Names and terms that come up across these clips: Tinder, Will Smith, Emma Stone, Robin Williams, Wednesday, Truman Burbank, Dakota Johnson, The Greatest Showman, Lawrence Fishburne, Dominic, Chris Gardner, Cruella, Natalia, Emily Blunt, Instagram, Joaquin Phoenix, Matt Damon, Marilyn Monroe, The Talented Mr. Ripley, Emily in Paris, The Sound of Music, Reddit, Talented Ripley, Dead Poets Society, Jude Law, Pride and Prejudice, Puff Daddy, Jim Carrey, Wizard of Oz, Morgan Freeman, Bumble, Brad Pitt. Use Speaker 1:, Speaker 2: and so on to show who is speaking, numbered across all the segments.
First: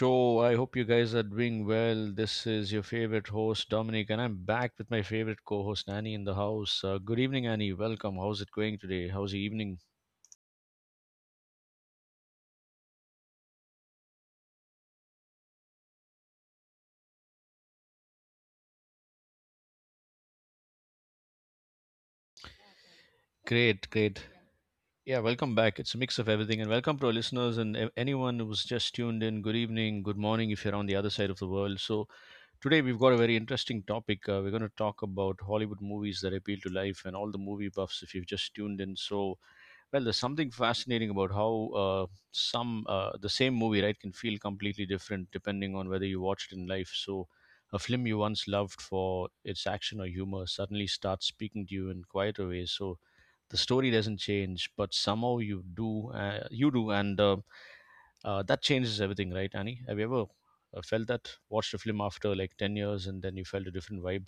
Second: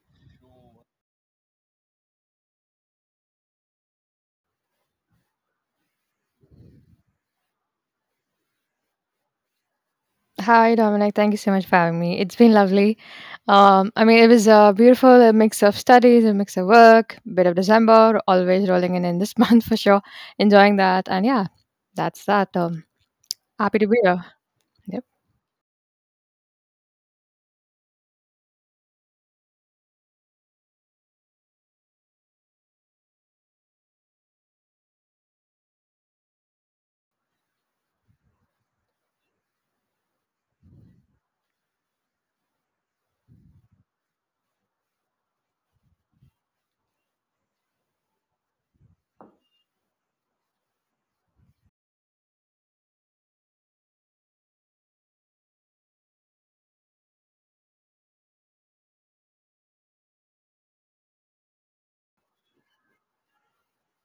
Speaker 1: show. I hope you guys are doing well. This is your favorite host Dominic, and I'm back with my favorite co-host Annie in the house. Good evening, Annie. Welcome. How's it going today? How's the evening?
Speaker 2: Hi, Dominic. Thank you so much for having me. It's been lovely. I mean, it was a beautiful mix of studies, a mix of work, bit of December, always rolling in this month for sure. Enjoying that. And yeah, that's that. Happy
Speaker 1: Great,
Speaker 2: to be
Speaker 1: great.
Speaker 2: here.
Speaker 1: Yeah, welcome back. It's a mix of everything, and welcome to our listeners and anyone who's just tuned in. Good evening, good morning, if you're on the other side of the world. So today we've got a very interesting topic. We're going to talk about Hollywood movies that appeal to life and all the movie buffs. If you've just tuned in, so well, there's something fascinating about how some the same movie, right, can feel completely different depending on whether you watched it in life. So a film you once loved for its action or humor suddenly starts speaking to you in quieter ways. So the story doesn't change, but somehow you do, you do, and that changes everything, right, Annie? Have you ever felt that? Watched a film after like 10 years, and then you felt a different vibe?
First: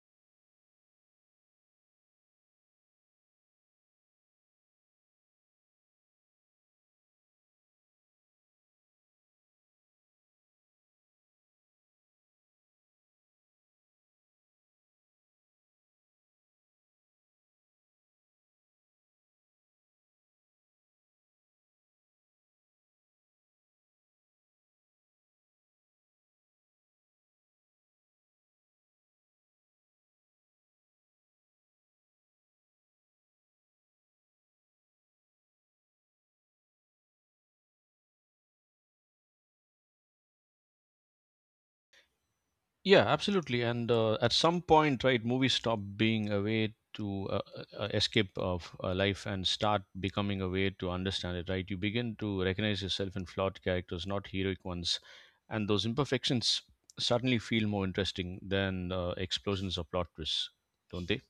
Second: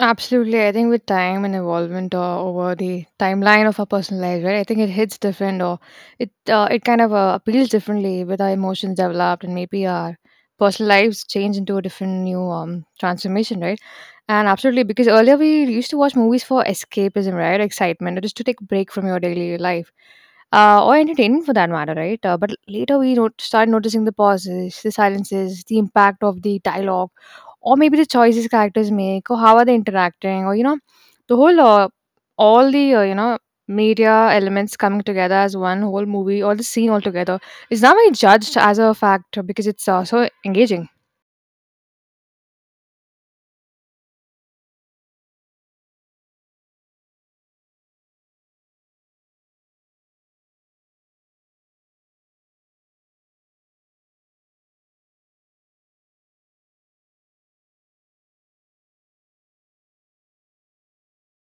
Speaker 2: Absolutely. I think with time and involvement over the timeline of our personal lives, right? I think it hits different, or it kind of appeals differently with our emotions developed and maybe our personal lives change into a different new transformation, right? And absolutely, because earlier we used to watch movies for escapism, right? Excitement, or just to take a break from your daily life. Or entertainment for that matter, right? But later we start noticing the pauses, the silences, the impact of the dialogue, or maybe the choices characters make, or how are they interacting, or the whole all the media elements coming together as one whole movie or the scene altogether is now being judged as a fact because it's so engaging.
Speaker 1: Yeah, absolutely. And at some point, right, movies stop being a way to escape of life and start becoming a way to understand it, right? You begin to recognize yourself in flawed characters, not heroic ones. And those imperfections suddenly feel more interesting than explosions or plot twists, don't they?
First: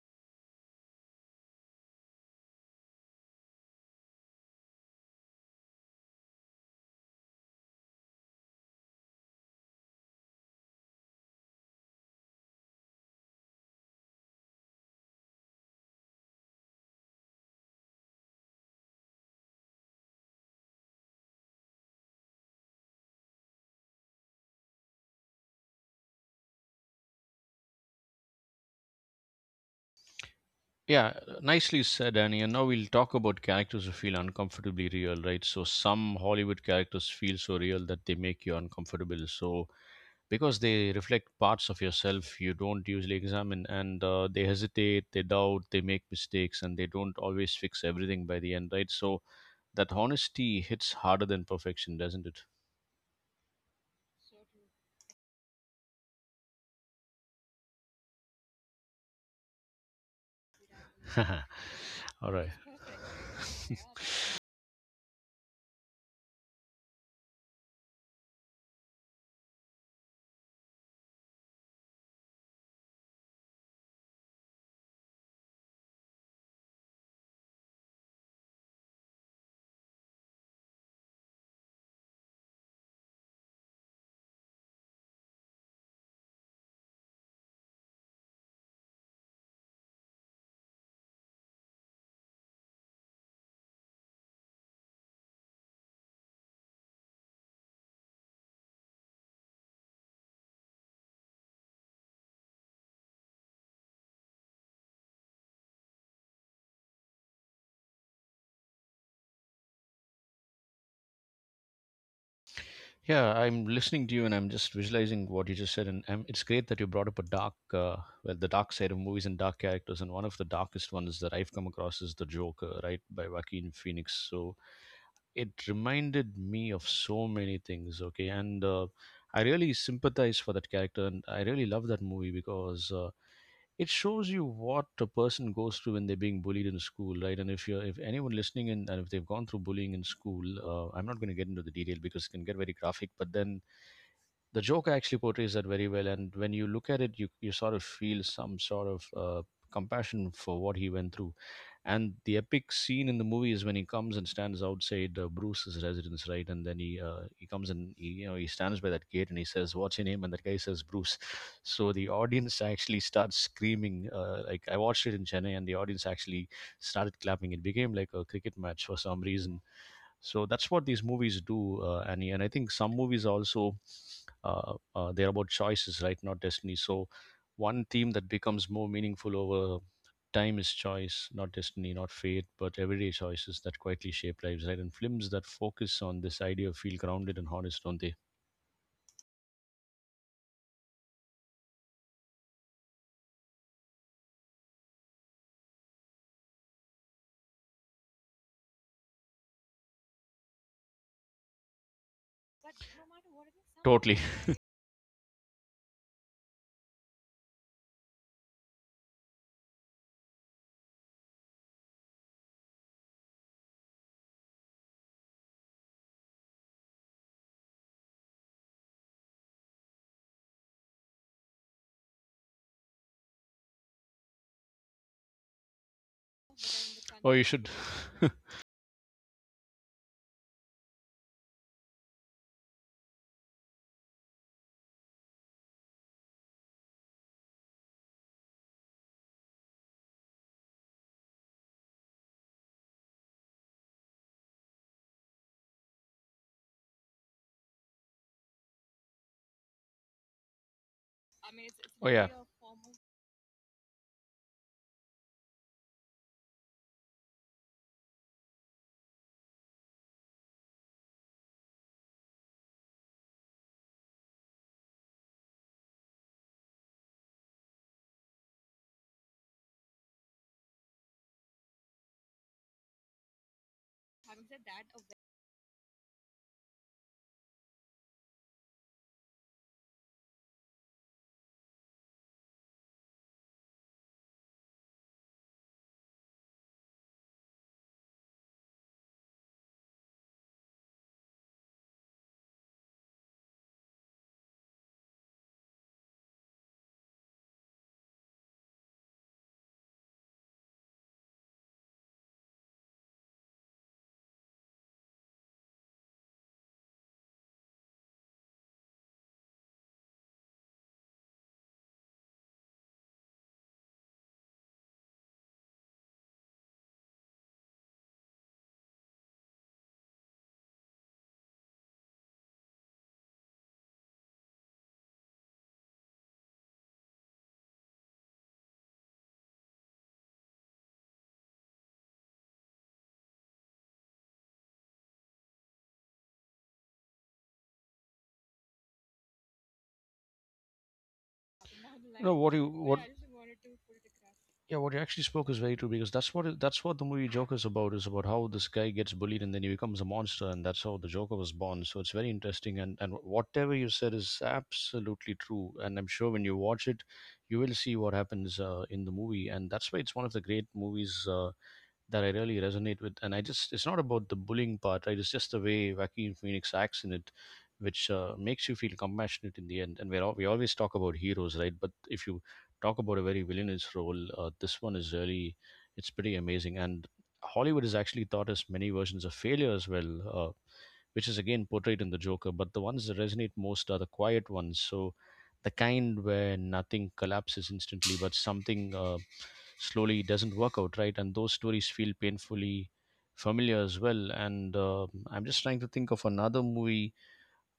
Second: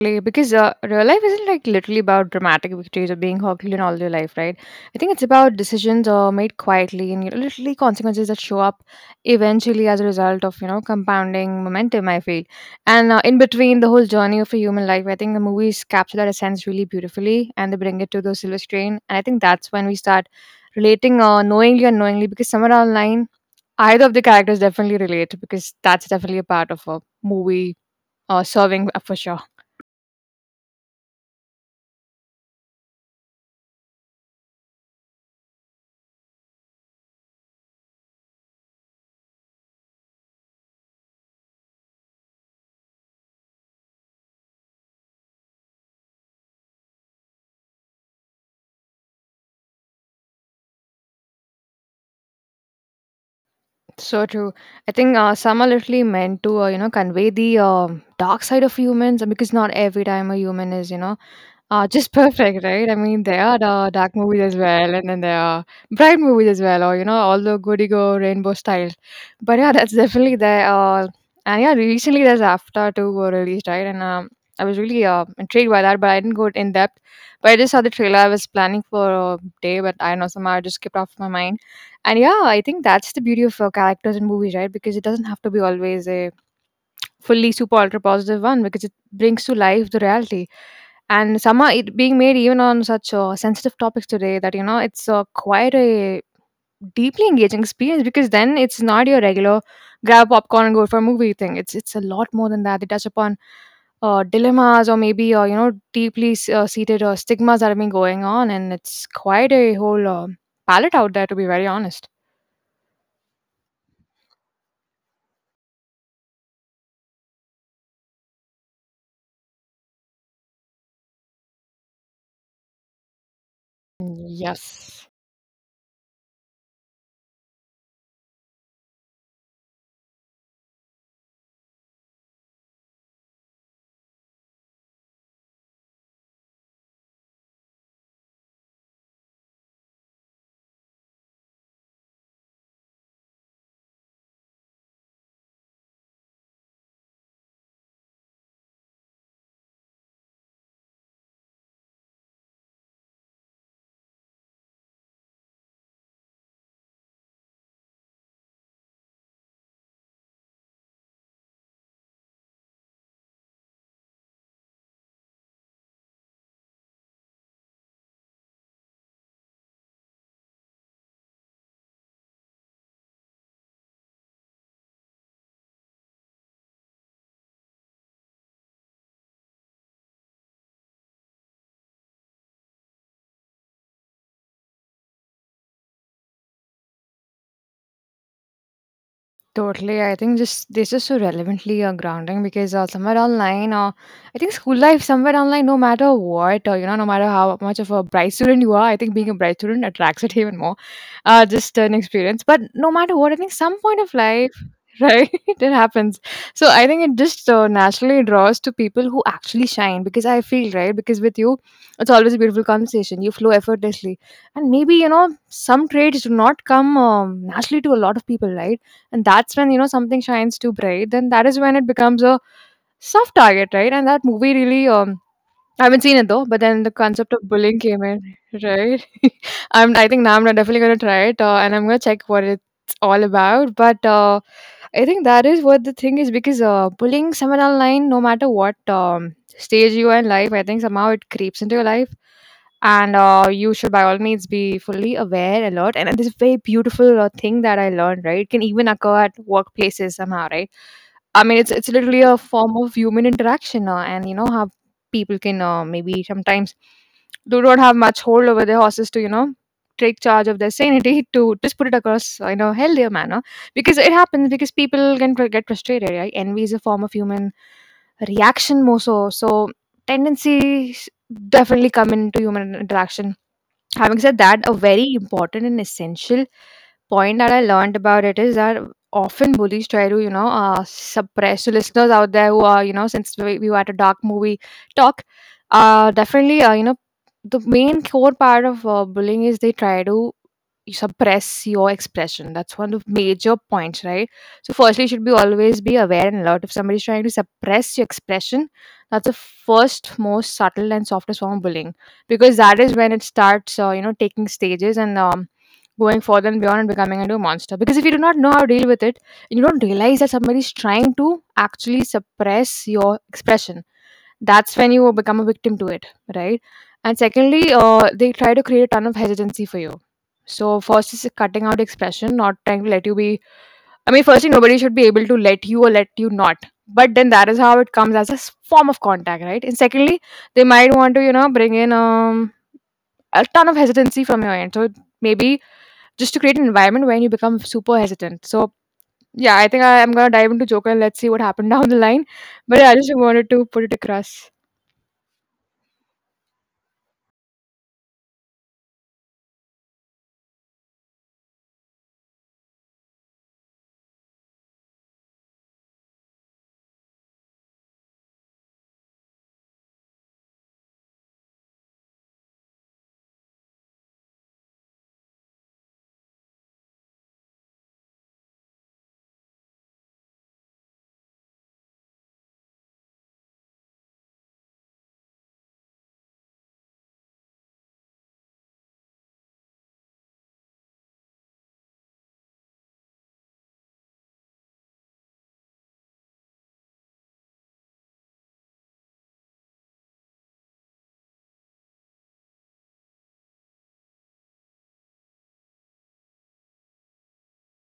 Speaker 2: Exactly, because real life isn't like literally about dramatic victories or being Herculean all your life, right? I think it's about decisions made quietly, and literally consequences that show up eventually as a result of compounding momentum, I feel. And in between the whole journey of a human life, I think the movies capture that essence really beautifully, and they bring it to the silver screen. And I think that's when we start relating knowingly or unknowingly, because somewhere online, either of the characters definitely relate, because that's definitely a part of a movie serving, for sure.
Speaker 1: Yeah, nicely said, Annie. And now we'll talk about characters who feel uncomfortably real, right? So some Hollywood characters feel so real that they make you uncomfortable. So because they reflect parts of yourself you don't usually examine, and they hesitate, they doubt, they make mistakes, and they don't always fix everything by the end, right? So that honesty hits harder than perfection, doesn't it?
Speaker 2: So true. I think some are literally meant to convey the dark side of humans, because not every time a human is, just
Speaker 1: All right.
Speaker 2: perfect, right? I mean, there are the dark movies as well, and then there are bright movies as well, or all the goody go rainbow style. But yeah, that's definitely there. And yeah, recently there's After 2 were released, right? And I was really intrigued by that, but I didn't go in depth. But I just saw the trailer. I was planning for a day, but I know somehow it just skipped off my mind. And yeah, I think that's the beauty of characters in movies, right? Because it doesn't have to be always a fully super ultra positive one, because it brings to life the reality, and somehow it being made even on such sensitive topics today that it's quite a deeply engaging experience, because then it's not your regular grab popcorn and go for a movie thing. It's a lot more than that. They touch upon dilemmas, or maybe deeply seated stigmas that have been going on, and it's quite a whole palette out there, to be very honest.
Speaker 1: Yeah, I'm listening to you and I'm just visualizing what you just said, and it's great that you brought up a dark well, the dark side of movies and dark characters. And one of the darkest ones that I've come across is the Joker, right, by Joaquin Phoenix. So
Speaker 2: Yes.
Speaker 1: it reminded me of so many things, okay? And I really sympathize for that character and I really love that movie, because it shows you what a person goes through when they're being bullied in school, right? And if you're, if anyone listening in and if they've gone through bullying in school, I'm not going to get into the detail because it can get very graphic, but then the Joker actually portrays that very well. And when you look at it, you sort of feel some sort of compassion for what he went through. And the epic scene in the movie is when he comes and stands outside Bruce's residence, right? And then he comes and he, you know, he stands by that gate and he says, "What's your name?" And that guy says, "Bruce." So the audience actually starts screaming. Like I watched it in Chennai, and the audience actually started clapping. It became like a cricket match for some reason. So that's what these movies do, Annie. And I think some movies are also they're about choices, right, not destiny. So one theme that becomes more meaningful over time is choice, not destiny, not fate, but everyday choices that quietly shape lives, right? And films that focus on this idea feel grounded and honest, don't they?
Speaker 2: Totally. I think just this is so relevantly grounding, because somewhere online, I think school life, somewhere online, no matter what, no matter how much of a bright student you are, I think being a bright student attracts it even more. Just an experience. But no matter what, I think some point of
Speaker 1: Totally.
Speaker 2: life, right, it happens. So I think it just naturally draws to people who actually shine, because I feel, right, because with you, it's always a beautiful conversation. You flow effortlessly. And maybe, you know, some traits do not come naturally to a lot of people, right? And that's when something shines too bright, then that is when it becomes a soft target, right? And that movie really, I haven't seen it though, but then the concept
Speaker 1: Oh,
Speaker 2: of
Speaker 1: you should.
Speaker 2: bullying came in, right? I think now I'm definitely gonna try it, and I'm gonna check what it's all about. But I think that is what the thing is, because bullying someone online, no matter what stage you are in life, I think somehow it creeps into your life, and you should by all means be fully aware, alert, and this is very beautiful thing that I learned. Right, it can even occur at workplaces somehow, right? I mean, it's
Speaker 1: Oh
Speaker 2: literally
Speaker 1: yeah.
Speaker 2: a form of human interaction, and how people can maybe sometimes do not have much hold over their horses to take charge of their sanity to just put it across in a healthier manner, because it happens, because people can get frustrated, right? Envy is a form of human reaction, more so tendencies definitely come into human interaction. Having said that, a very important and essential point that I learned about it is that often bullies try to, suppress. So listeners out there who are, since we were at a dark movie talk, definitely, the main core part of bullying is they try to suppress your expression. That's one of the major points, right? So firstly, you should be always be aware and alert. If somebody's trying to suppress your expression, that's the first most subtle and softest form of bullying, because that is when it starts taking stages and going further and beyond and becoming into a monster, because if you do not know how to deal with it, and you don't realize that somebody is trying to actually suppress your expression, that's when you will become a victim to it, right? And secondly, they try to create a ton of hesitancy for you. So first is cutting out expression, not trying to let you be. I mean, firstly nobody should be able to let you or let you not, but then that is how it comes as a form of contact, right? And secondly, they might want to bring in a ton of hesitancy from your end. So maybe just to create an environment where you become super hesitant. So yeah, I think I am gonna dive into Joker and let's see what happened down the line.
Speaker 1: No, what you
Speaker 2: But yeah, I
Speaker 1: what,
Speaker 2: just wanted to put it across.
Speaker 1: yeah, what you actually spoke is very true, because that's what it, that's what the movie Joker's about, is about how this guy gets bullied and then he becomes a monster, and that's how the Joker was born. So it's very interesting. And whatever you said is absolutely true, and I'm sure when you watch it, you will see what happens in the movie, and that's why it's one of the great movies. That I really resonate with. And I just, it's not about the bullying part, right? It's just the way Joaquin Phoenix acts in it, which makes you feel compassionate in the end. And we're all, we always talk about heroes, right? But if you talk about a very villainous role, this one is really, it's pretty amazing. And Hollywood has actually taught us many versions of failure as well. Uh, which is again portrayed in the Joker. But the ones that resonate most are the quiet ones. So the kind where nothing collapses instantly, but something slowly doesn't work out, right? And those stories feel painfully familiar as well. And I'm just trying to think of another movie.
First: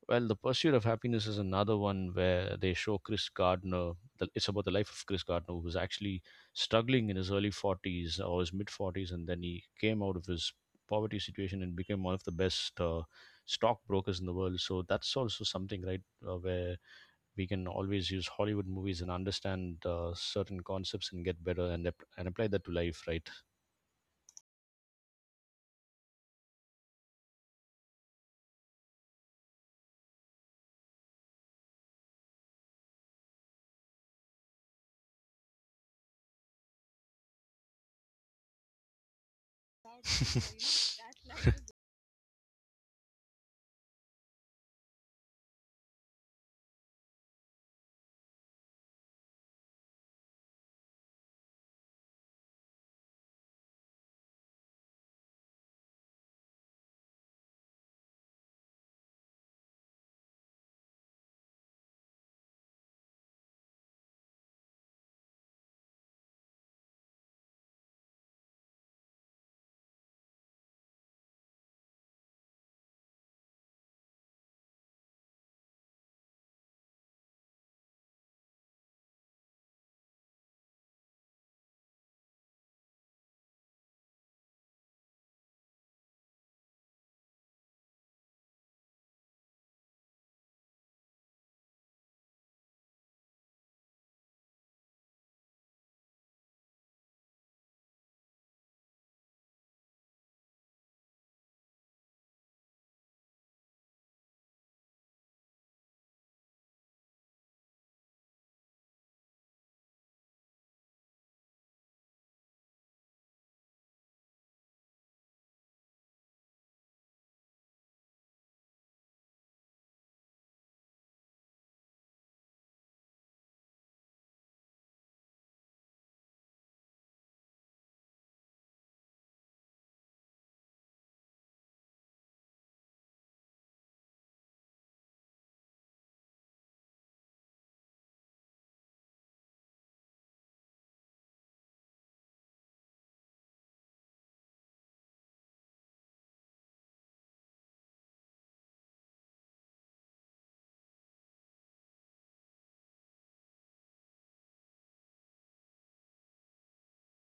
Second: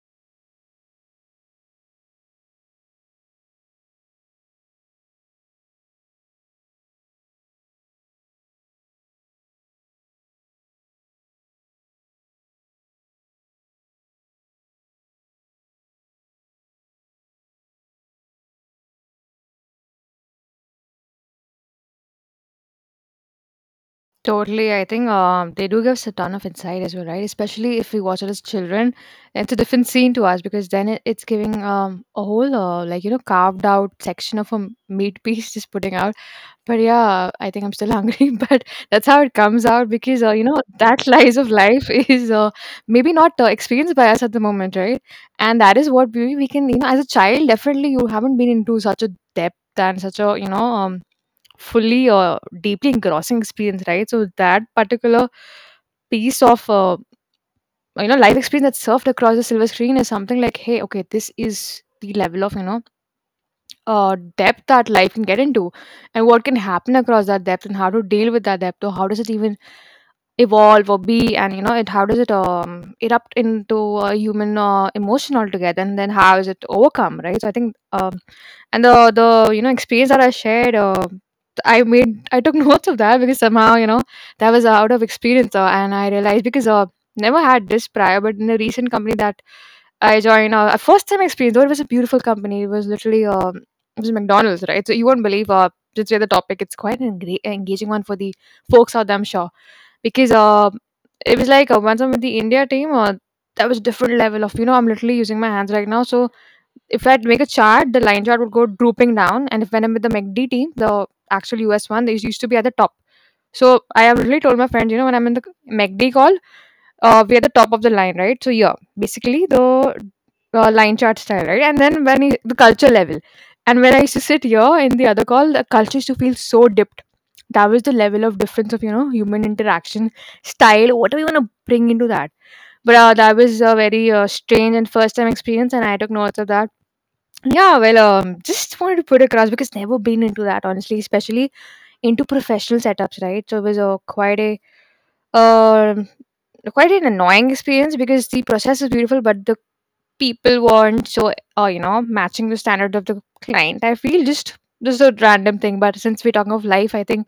Speaker 1: Well, The Pursuit of Happiness is another one where they show Chris Gardner. The, it's about the life of Chris Gardner, who was actually struggling in his early 40s or his mid 40s, and then he came out of his poverty situation and became one of the best stockbrokers in the world. So that's also something, right, where we can always use Hollywood movies and understand certain concepts and get better, and apply that to life, right?
Speaker 2: Totally, I think they do give us a ton of insight as well, right? Especially if we watch it as children, it's a different scene to us, because then it's giving a whole like carved out section of a meat piece just putting out. But yeah, I think I'm still hungry, but that's how it comes out, because, that lies of life is maybe not experienced by us at the moment, right? And that is what we can, as a child, definitely you haven't been into such a depth and such a, fully deeply engrossing experience, right? So that particular piece of, life experience that's served across the silver screen is something like, hey, okay, this is the level of, depth that life can get into, and what can happen across that depth, and how to deal with that depth, or how does it even evolve or be. And it, how does it erupt into a human emotion altogether, and then how is it overcome, right? So I think, and the experience that I shared, I took notes of that, because somehow that was out of experience, and I realized, because never had this prior, but in the recent company that I joined, a first time experience, though it was a beautiful company, it was literally, it was McDonald's, right? So you won't believe, since we're the topic, it's quite an engaging one for the folks out there, I'm sure. Because it was like, once I'm with the India team, that was different level of I'm literally using my hands right now. So if I'd make a chart, the line chart would go drooping down, and if when I'm with the MACD team, the actual US one, they used to be at the top. So I have literally told my friends, when I'm in the MACD call, we are the top of the line, right? So yeah, basically the line chart style, right? And then the culture level, and when I used to sit here in the other call, the culture used to feel so dipped. That was the level of difference of human interaction style. What do we want to bring into that? But that was a very strange and first time experience, and I took notes of that. Yeah, well, just wanted to put across because never been into that honestly, especially into professional setups, right? So it was a um quite an annoying experience because the process is beautiful, but the people weren't so matching the standard of the client. I feel just a random thing, but since we're talking of life, I think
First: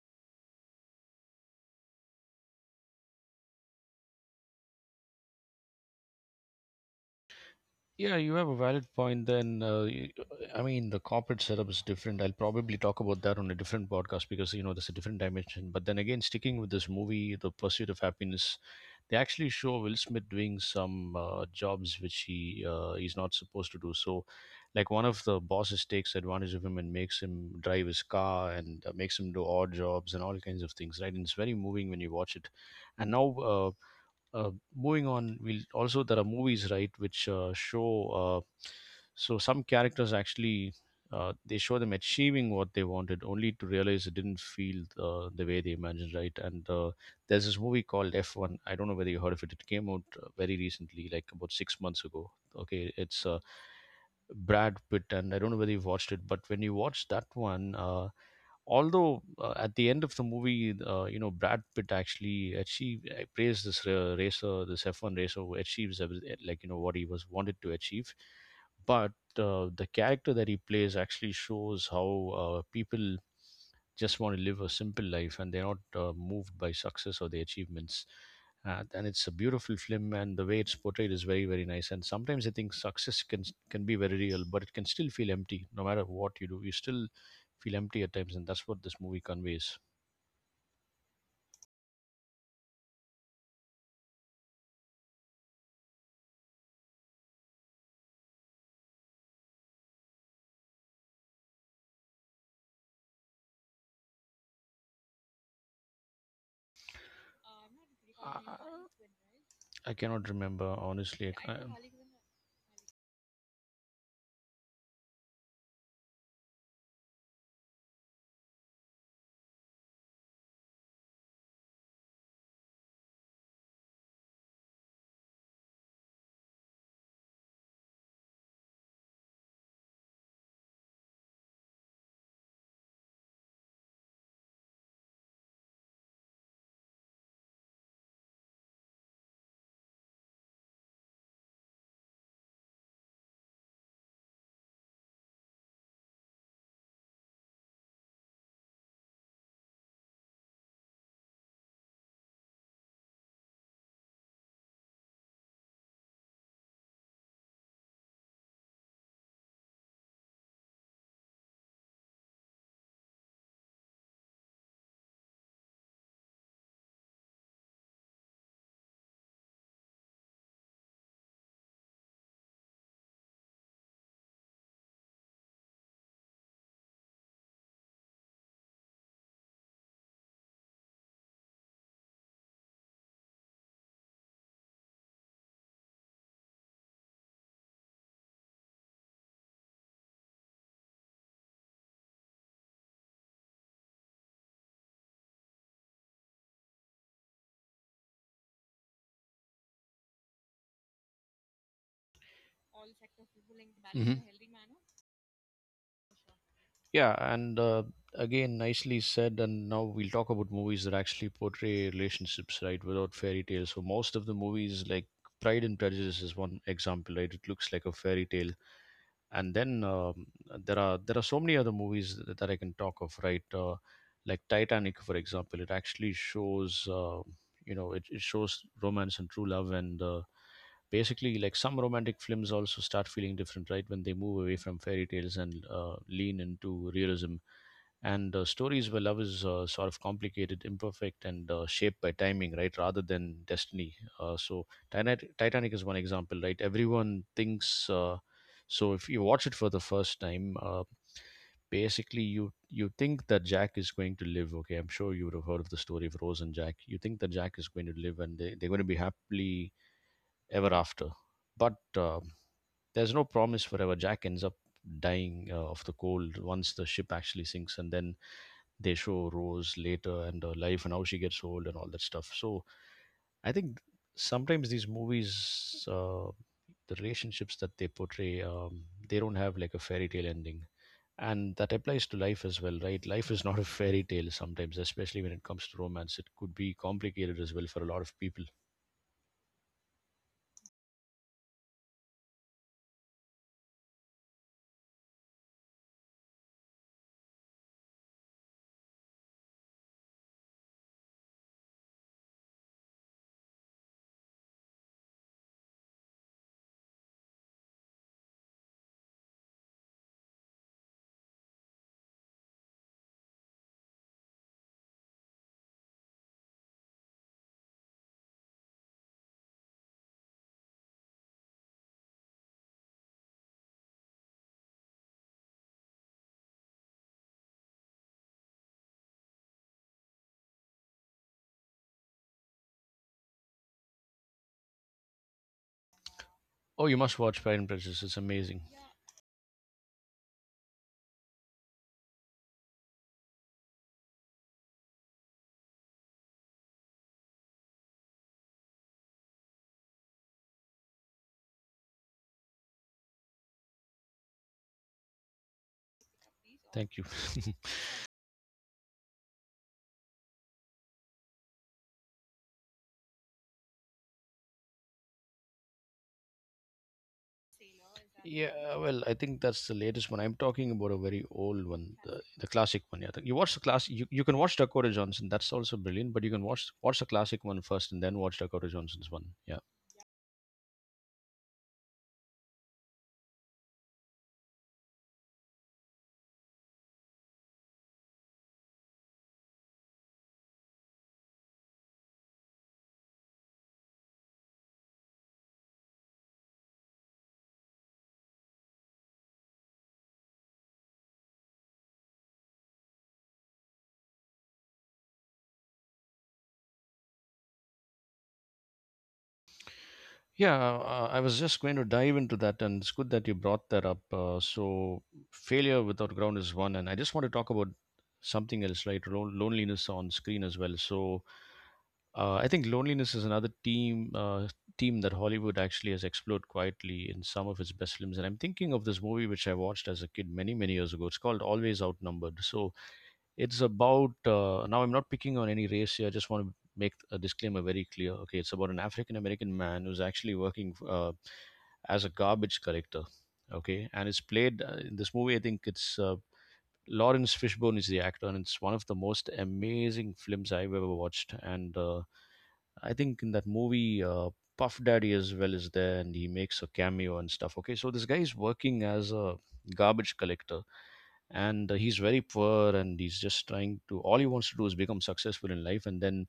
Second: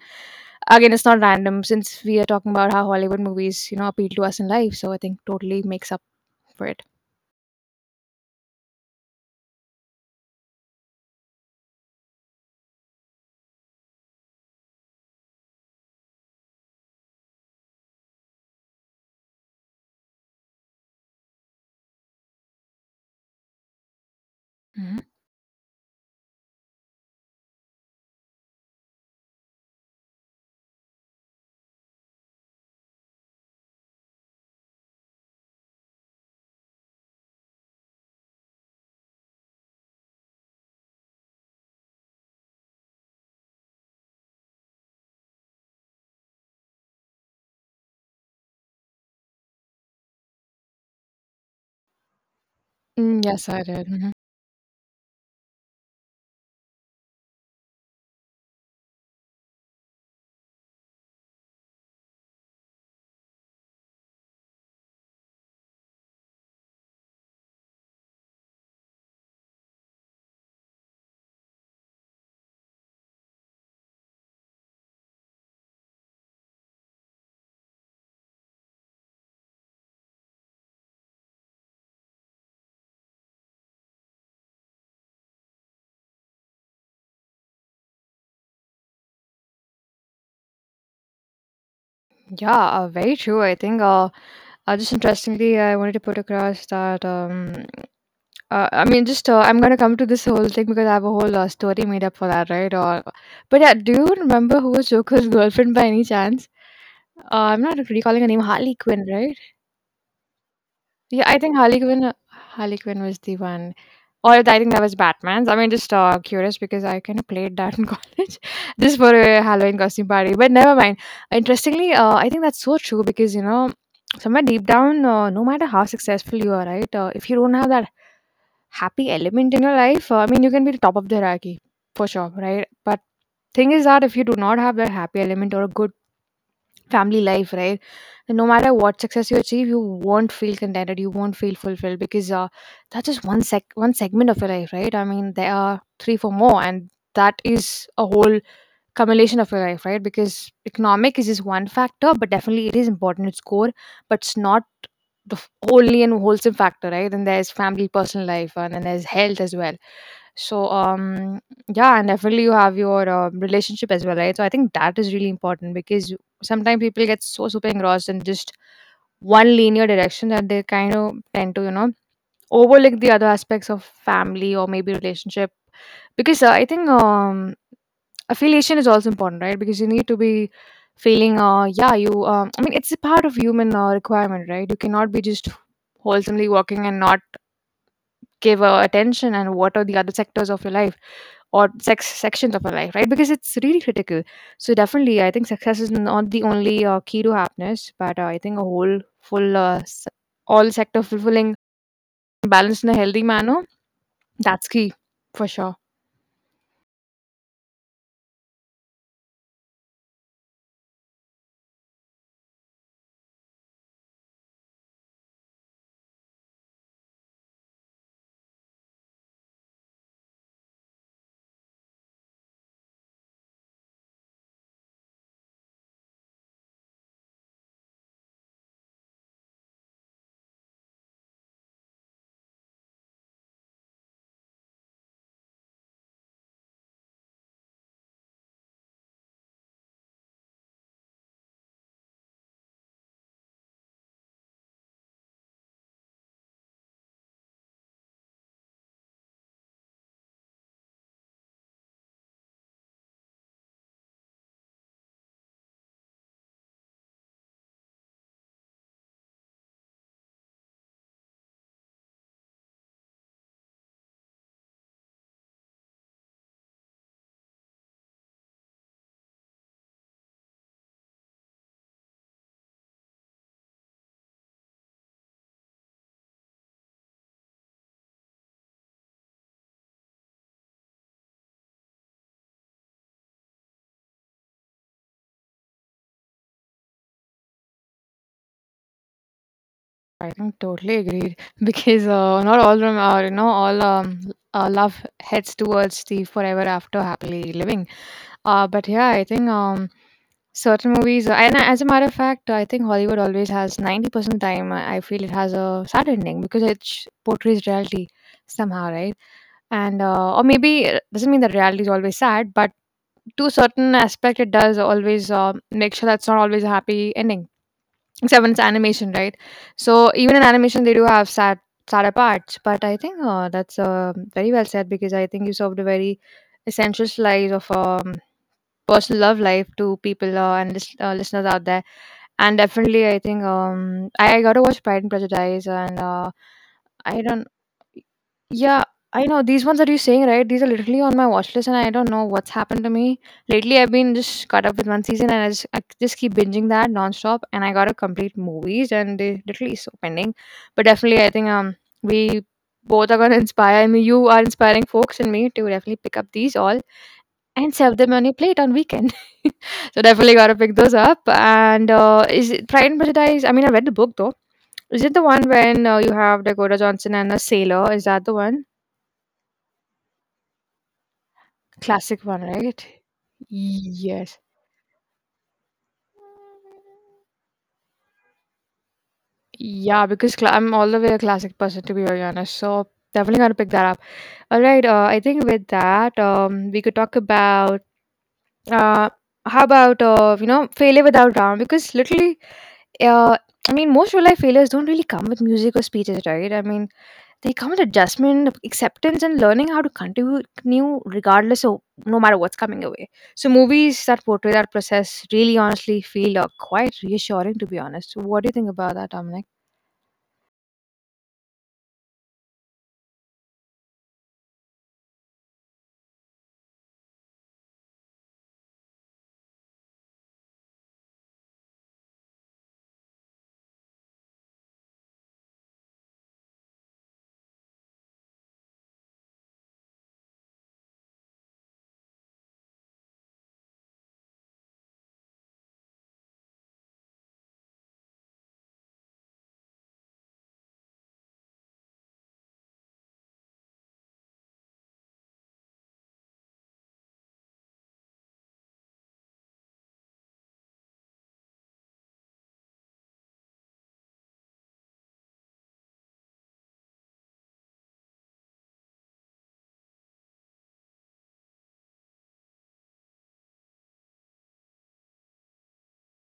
Speaker 2: again it's not random since we are talking about how Hollywood movies appeal to us in life. So I think totally makes up for it.
Speaker 1: Yeah, you have a valid point. Then, I mean, the corporate setup is different. I'll probably talk about that on a different podcast because, you know, there's a different dimension. But then again, sticking with this movie, The Pursuit of Happiness, they actually show Will Smith doing some jobs which he's not supposed to do. So, like,
Speaker 2: Mhm.
Speaker 1: one of the bosses takes advantage of him and makes him drive his car and makes him do odd jobs and all kinds of things, right? And it's very moving when you watch it. And now, moving on, we'll also, there are movies, right, which show uh, so some characters actually they show them achieving what they wanted only to realize it didn't feel the way they imagined, right? And there's this movie called F1, I don't know whether you heard of it. It came out very recently, like about 6 months ago. Okay,
Speaker 2: Mm,
Speaker 1: it's
Speaker 2: yes, I did. Mhm.
Speaker 1: Brad Pitt, and I don't know whether you've watched it, but when you watch that one, although at the end of the movie, you know, Brad Pitt actually achieved, praised this racer, this F1 racer who achieves everything, like, you know, what he was wanted to achieve. But the character that he plays actually shows how people just want to live a simple life and they're not moved by success or the achievements. And it's a beautiful film, and the way it's portrayed is very, very nice. And sometimes I think success can be very real, but it can still feel empty no matter what you do. You still feel empty at times, and that's what this movie conveys.
Speaker 2: Yeah, very true. I think just interestingly, I wanted to put across that I mean, just I'm gonna come to this whole thing because I have a whole story made up for that, right? But yeah, do you remember who was Joker's girlfriend by any chance? Uh, I'm not recalling her name.
Speaker 1: Uh,
Speaker 2: Harley Quinn, right?
Speaker 1: I cannot remember
Speaker 2: Yeah,
Speaker 1: honestly.
Speaker 2: I
Speaker 1: I,
Speaker 2: think
Speaker 1: ca-
Speaker 2: Harley Quinn. Harley Quinn was the one, or I think that was Batman's. I mean, just curious because I kind of played that in college, just for a Halloween costume party. But never mind. Interestingly, I think that's so true because, somewhere deep down, no matter how successful you are, right? If you don't have that happy element in your life, I mean, you can be the top of the hierarchy for sure, right? But thing is that if you do not have that happy element or a good family life, right, then no matter what success you achieve, you won't feel contented, you won't feel fulfilled because that's just one segment of your life, right? I mean, there are three, four more, and that is a whole culmination of your life, right? Because economic is just one factor, but definitely it is important. It's core, but it's not only and wholesome factor, right? Then there's family, personal life, and then there's health as well. So, yeah, and definitely you have your relationship as well, right? So I think that is really important because sometimes people get so super engrossed in just one linear direction that they kind of tend to, overlook the other aspects of family or maybe relationship because I think affiliation is also important, right? Because you need to be feeling yeah, you I mean, it's a part of human requirement, right? You cannot be just wholesomely walking and not give attention and what are the other sectors of your life, or sex sections of your life, right? Because it's really critical. So definitely I think success is not the only key to happiness, but I think a whole full all sector fulfilling, balanced in a healthy manner,
Speaker 1: Mhm.
Speaker 2: that's key for sure.
Speaker 1: Yeah, and again, nicely said. And now we'll talk about movies that actually portray relationships, right, without fairy tales. So most of the movies, like Pride and Prejudice, is one example, right? It looks like a fairy tale, and then there are, there are so many other movies that, that I can talk of, right? Like Titanic, for example, it actually shows, you know, it shows romance and true love, and basically like some romantic films also start feeling different, right, when they move away from fairy tales and lean into realism. And stories where love is sort of complicated, imperfect, and shaped by timing, right, rather than destiny. So Titanic, Titanic is one example, right? Everyone thinks so if you watch it for the first time, basically you think that Jack is going to live. Okay, I'm sure you would have heard of the story of Rose and Jack. You think that Jack is going to live and they, they're going to be happily ever after. But there's no promise forever. Jack ends up dying of the cold once the ship actually sinks, and then they show Rose later and her life and how she gets old and all that stuff. So I think sometimes these movies, the relationships that they portray, they don't have like a fairy tale ending. And that applies to life as well, right? Life is not a fairy tale sometimes, especially when it comes to romance. It could be complicated as well for a lot of people.
Speaker 2: I think totally agreed because not all love heads towards the forever after happily living. But yeah, I think certain movies and as a matter of fact, I think Hollywood always has 90% time. I feel it has a sad ending because it portrays reality somehow, right? And or maybe it doesn't mean that reality is always sad, but to a certain aspect, it does always make sure that's not always a happy ending. Seven's animation, right? So even in animation, they do have sad, sadder parts. But I think that's very well said because I think you served a very essential slice of personal love life to people and listeners out there. And definitely, I think I got to watch Pride and Prejudice, and
Speaker 1: Oh, you
Speaker 2: I
Speaker 1: must watch
Speaker 2: don't
Speaker 1: Pride and Prejudice. It's amazing.
Speaker 2: yeah, I know these ones that you're saying, right? These are literally on my watch list, and I don't know what's happened to me lately. I've been just caught up with one season, and I just keep binging that nonstop. And I gotta complete movies, and they literally so pending. But definitely, I think we both are gonna inspire me. You are inspiring folks and me to definitely pick up these all
Speaker 1: Thank you.
Speaker 2: and serve them on your plate on weekend. So definitely gotta pick those up. And is it Pride and Prejudice? I mean, I read the book though. Is it the one when you have Dakota Johnson and a sailor? Is that the one?
Speaker 1: Yeah, well, I think that's the latest one. I'm talking about a very old one,
Speaker 2: Classic one,
Speaker 1: the
Speaker 2: right?
Speaker 1: classic one. Yeah, I think you watch the class. You
Speaker 2: Yes.
Speaker 1: can watch Dakota Johnson. That's also brilliant. But you can watch the classic one first, and then watch Dakota Johnson's one. Yeah.
Speaker 2: Yeah, because cla I'm all the way a classic person, to be very honest. So definitely gonna pick that up. All right. I think with that, we could talk about uh, how about failure without drama? Because literally, uh, I mean, most real life failures don't really come with music or speeches, right? I mean, they come with adjustment, acceptance, and learning how to contribute new regardless of no matter what's coming away. So movies that portray that process really honestly feel quite reassuring to be honest. So, what do you think about that, Dominic?
Speaker 1: Yeah, I was just going to dive into that, and it's good that you brought that up. Failure without ground is one, and I just want to talk about something else, right? Loneliness on screen as well. I think loneliness is another team that Hollywood actually has explored quietly in some of its best films. And I'm thinking of this movie which I watched as a kid many many years ago. It's called Always Outnumbered. So, it's about now. I'm not picking on any race here. I just want to make a disclaimer very clear. Okay, it's about an African American man who's actually working as a garbage collector. Okay, and it's played in this movie. I think it's Lawrence Fishburne is the actor, and it's one of the most amazing films I've ever watched. And I think in that movie, Puff Daddy as well is there, and he makes a cameo and stuff. Okay, so this guy is working as a garbage collector, and he's very poor, and he's just trying to. All he wants to do is become successful in life, and then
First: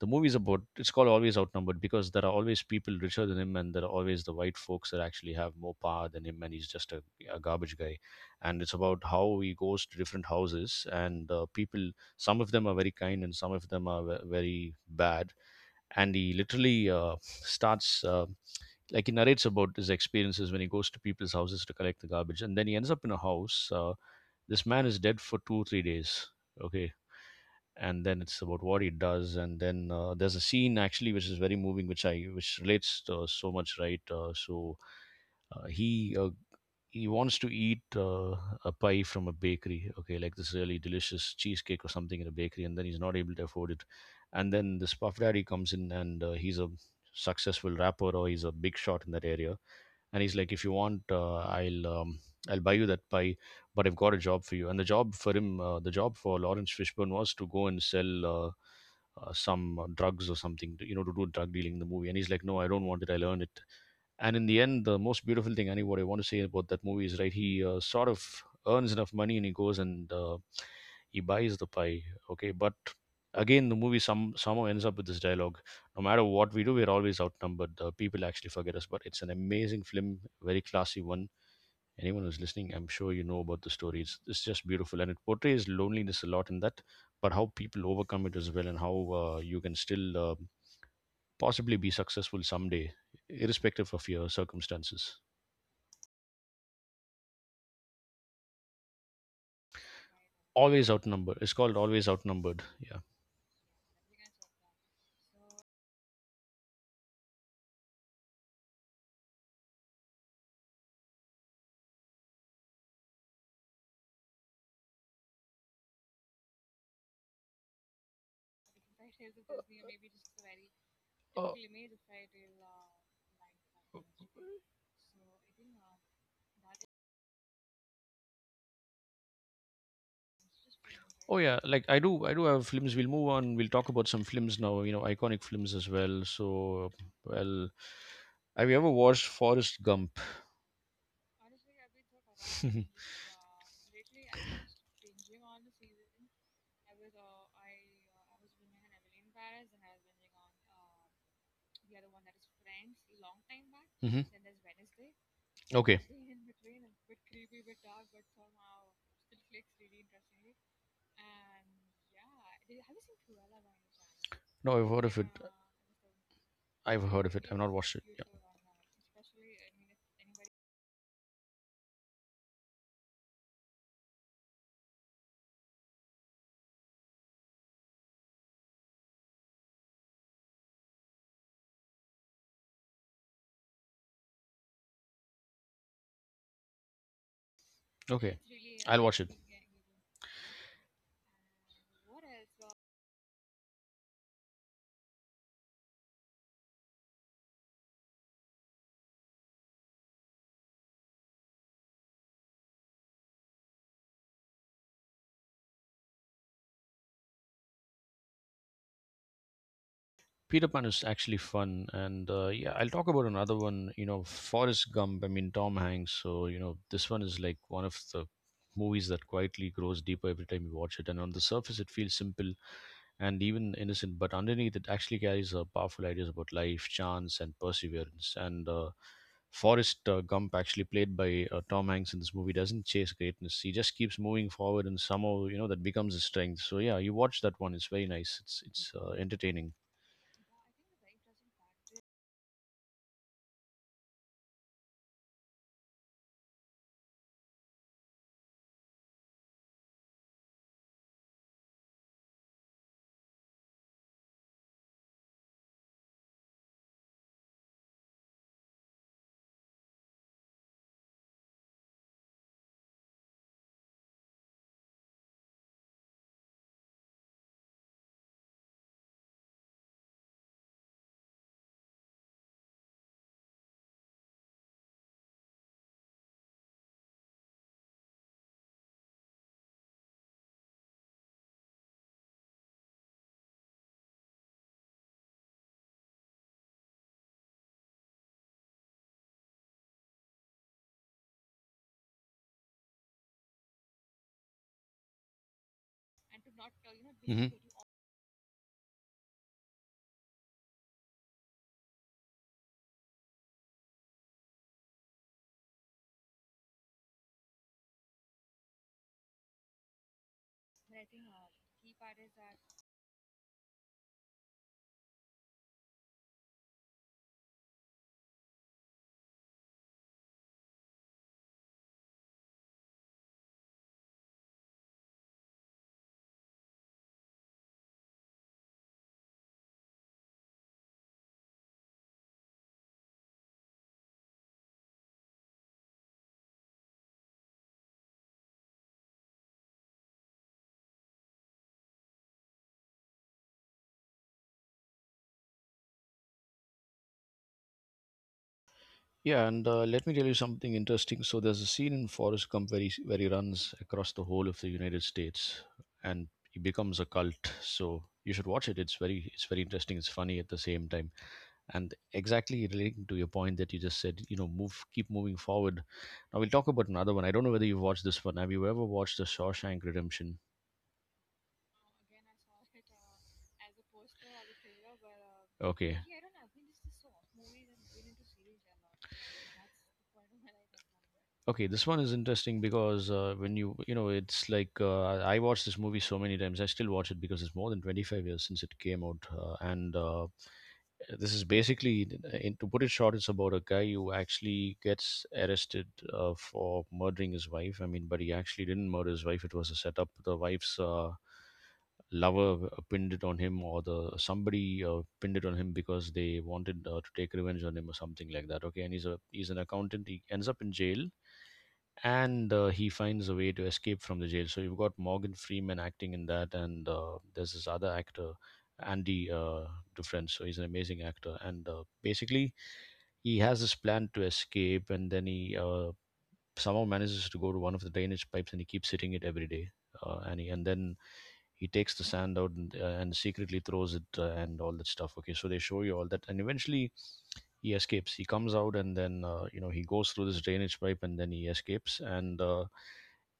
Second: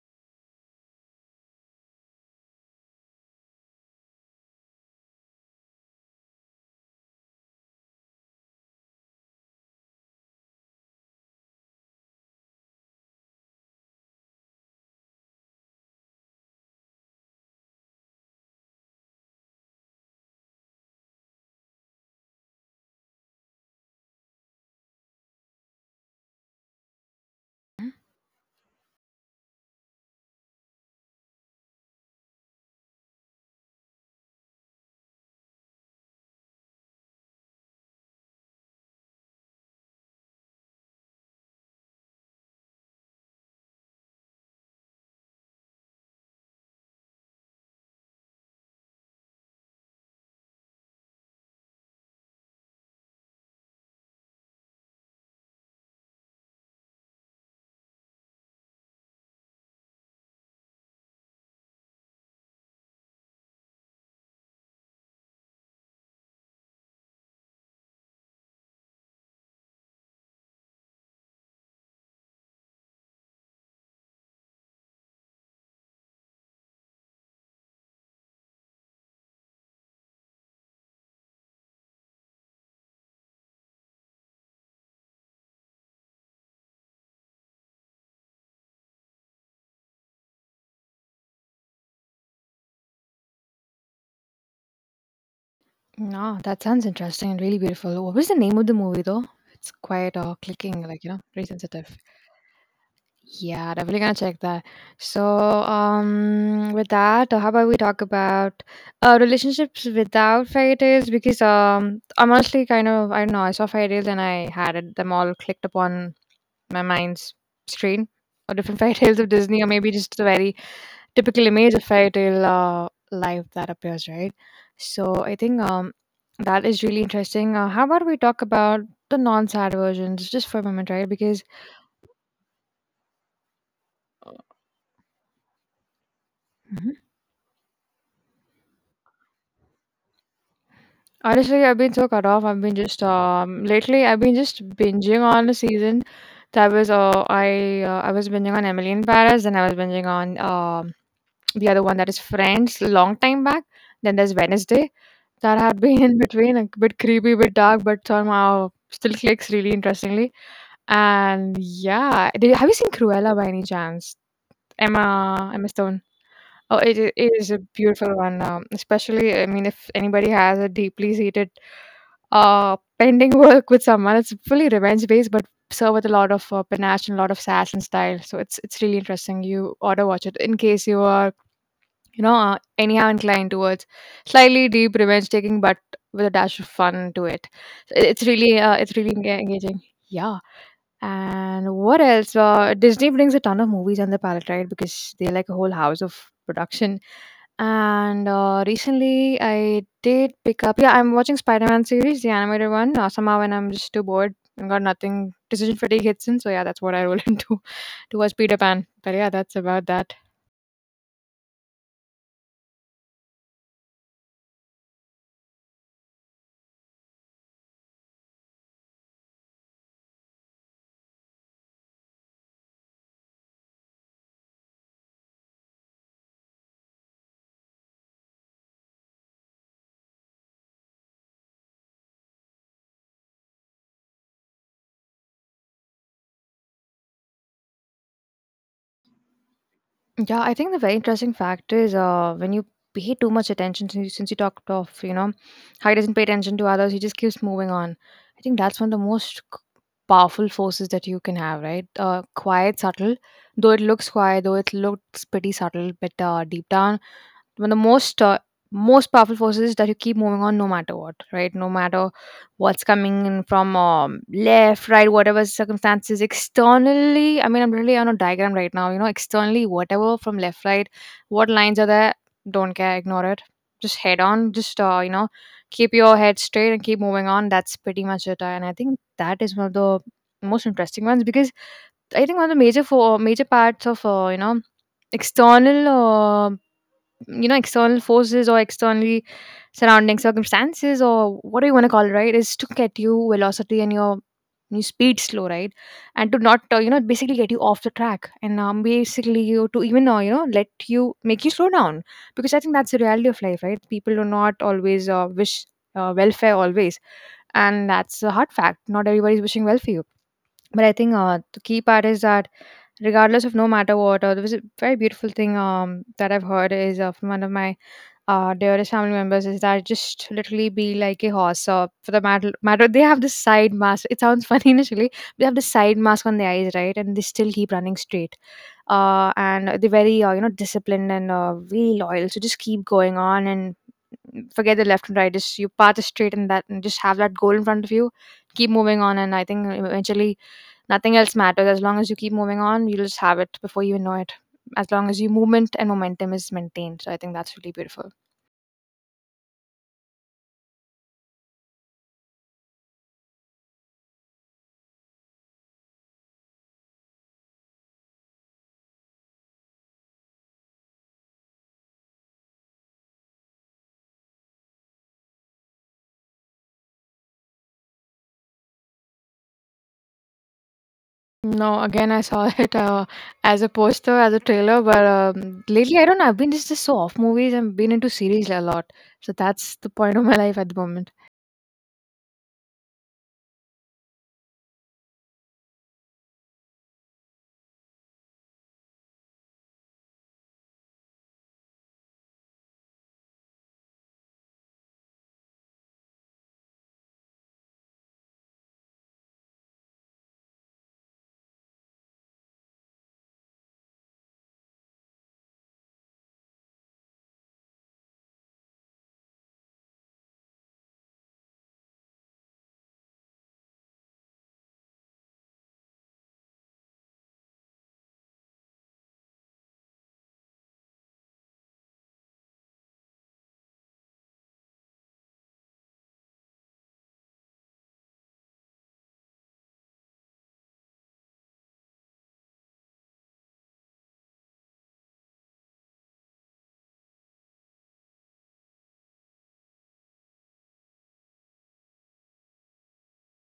Speaker 1: the movie's about it's called Always Outnumbered because there are always people richer than him, and there are always the white folks that actually have more power than him, and he's just a garbage guy. And it's about how he goes to different houses, and people, some of them are very kind, and some of them are very bad. And he literally starts. Like he narrates about his experiences when he goes to people's houses to collect the garbage, and then he ends up in a house this man is dead for two-three days. Okay, and then it's about what he does. And then there's a scene actually which is very moving which I which relates so much, right? Uh, he uh, he wants to eat a pie from a bakery. Okay, like this really delicious cheesecake or something in a bakery, and then he's not able to afford it. And then this Puff Daddy comes in, and he's a successful rapper, or he's a big shot in that area. And he's like, if you want, I'll buy you that pie, but I've got a job for you. And the job for him, the job for Lawrence Fishburne, was to go and sell some drugs or something, to, you know, to do drug dealing in the movie. And he's like, no, I don't want it. I'll earn it. And in the end, the most beautiful thing, Annie, what I want to say about that movie is, right, he sort of earns enough money and he goes and he buys the pie. Okay. But again, the movie somehow ends up with this dialogue, no matter what we do, we're always outnumbered. People actually forget us, but it's an amazing film, very classy one. Anyone who's listening, I'm sure you know about the story. It's just beautiful, and it portrays loneliness a lot in that, but how people overcome it as well, and how you can still possibly be successful someday, irrespective of your circumstances.
Speaker 2: No, that sounds interesting and really beautiful. What was the name of the movie though? It's quite clicking,
Speaker 1: Always
Speaker 2: like, you know,
Speaker 1: outnumbered.
Speaker 2: very
Speaker 1: It's called
Speaker 2: sensitive.
Speaker 1: Always Outnumbered. Yeah.
Speaker 2: Yeah, definitely gonna check that. So, with that, how about we talk about relationships without fairy tales? Because I'm honestly kind of I don't know. I saw fairy tales and I had it, them all clicked upon my mind's screen, or different fairy tales of Disney, or maybe just the very typical
Speaker 1: Uh,
Speaker 2: image of fairy tale life that appears, right? So I think that is really interesting. How about we talk about the non-sad versions just for a moment, right?
Speaker 1: Oh
Speaker 2: Because
Speaker 1: yeah, like I do have films. We'll move on. We'll talk about some films now. You know, iconic films as well. So, well, have you ever watched Forrest Gump?
Speaker 2: honestly, I've been so cut off. I've been just lately I've been just binging on a season that was I was binging on Emily in Paris, then I was binging on the other one that is Friends long time back. Then
Speaker 1: Mhm.
Speaker 2: there's Wednesday that
Speaker 1: Mhm.
Speaker 2: had
Speaker 1: Okay.
Speaker 2: been in between, like, a bit creepy, bit dark, but somehow still clicks really interestingly. And yeah, did, have you seen Cruella by any chance?
Speaker 1: No, I've
Speaker 2: Emma
Speaker 1: heard of it.
Speaker 2: Emma Stone. Oh,
Speaker 1: I've heard of
Speaker 2: it
Speaker 1: it.
Speaker 2: is
Speaker 1: I've
Speaker 2: a
Speaker 1: not watched it.
Speaker 2: beautiful
Speaker 1: Yeah.
Speaker 2: one. Especially, I mean, if anybody has a deeply seated pending work with someone. It's fully revenge based, but served with a lot of panache and a lot of sass and style. So it's really interesting. You ought to watch it in case you are, you know, anyhow inclined towards slightly deep revenge taking, but with a dash of fun to it. So it's
Speaker 1: Okay.
Speaker 2: really it's
Speaker 1: I'll
Speaker 2: really
Speaker 1: watch it.
Speaker 2: engaging. Yeah. And what else? Disney brings a ton of movies on the palette, right? Because they're like a whole house of production and recently, I did pick up. Yeah, I'm watching Spider-Man series, the animated one. Somehow, when I'm just too bored and got nothing, decision fatigue hits in. So yeah, that's what I roll into to watch Peter Pan. But yeah, that's about that.
Speaker 1: Peter Pan is actually fun, and yeah, I'll talk about another one. You know, Forrest Gump. I mean, Tom Hanks. So you know, this one is like one of the movies that quietly grows deeper every time you watch it, and on the surface, it feels simple, and even innocent, but underneath it actually carries powerful ideas about life, chance, and perseverance. And Forrest Gump, actually played by Tom Hanks in this movie, doesn't chase greatness. He just keeps moving forward, and somehow you know that becomes his strength. So yeah, you watch that one; it's very nice. It's entertaining.
Speaker 2: Yeah, I think the very interesting fact is when you pay too much attention, since you talked of, you know, how he doesn't pay attention to others, he just keeps moving on. I think that's one of the most powerful forces that you can have, right? Quiet, subtle, though it looks quiet, though it looks pretty subtle, but deep down one of the most most powerful forces is that you keep moving on, no matter what, right? No matter what's coming in from left, right, whatever circumstances externally. I mean, I'm really on a diagram right now, you know, externally whatever from left, right, what lines are there, don't care, ignore it, just head on, just keep your head straight and keep moving on. That's pretty much it. And I think that is one of the most interesting ones because I think one of the major for major parts of external external forces or externally surrounding circumstances or what do you want to call it, right, is to get you velocity and your speed slow, right? And to not basically get
Speaker 1: Hmm.
Speaker 2: you off the track and basically you to even let you make you slow down because I think that's the reality of life, right? People do not always wish welfare always. And that's a hard fact. Not everybody's wishing well for you. But I think the key part is that regardless of no matter what, there was a very beautiful thing that I've heard is from one of my dearest family members is that just literally be like a horse, or for the matter they have this side mask. It sounds funny initially, they have this side mask on their eyes, right? And they still keep running straight. And they're very disciplined and really loyal. So just keep going on and forget the left and right, just you path is straight, and that, and just have that goal in front of you, keep moving on. And I think eventually nothing else matters, as long as you keep moving on. You'll just have it before you know it, as long as your movement and momentum is maintained. So I think that's really beautiful.
Speaker 1: Yeah, and let me tell you something interesting. So there's a scene in Forrest Gump where he runs across the whole of the United States, and he becomes a cult. So you should watch it. It's very interesting. It's funny at the same time, and exactly relating to your point that you just said. You know, move, keep moving forward. Now we'll talk about another one. I don't know whether you've watched this one. Have you ever watched The Shawshank Redemption?
Speaker 2: No, again, I saw it as a poster, as a trailer, but lately
Speaker 1: Okay,
Speaker 2: I don't know. I've been just so off movies. I've been into series a lot, so that's the point of my life at the moment.
Speaker 1: okay, this one is interesting because when you know it's like I watched this movie so many times. I still watch it because it's more than 25 years since it came out, and this is basically, to put it short, it's about a guy who actually gets arrested for murdering his wife. I mean, but he actually didn't murder his wife. It was a setup. The wife's lover pinned it on him, or the somebody pinned it on him because they wanted to take revenge on him or something like that. Okay, and he's a he's an accountant. He ends up in jail, and he finds a way to escape from the jail. So you've got Morgan Freeman acting in that, and there's this other actor, Andy Dufresne. So he's an amazing actor, and basically he has this plan to escape, and then he somehow manages to go to one of the drainage pipes, and he keeps hitting it every day. And then he takes the sand out, and secretly throws it and all that stuff. Okay, so they show you all that, and eventually he escapes. He comes out, and then you know he goes through this drainage pipe and then he escapes and.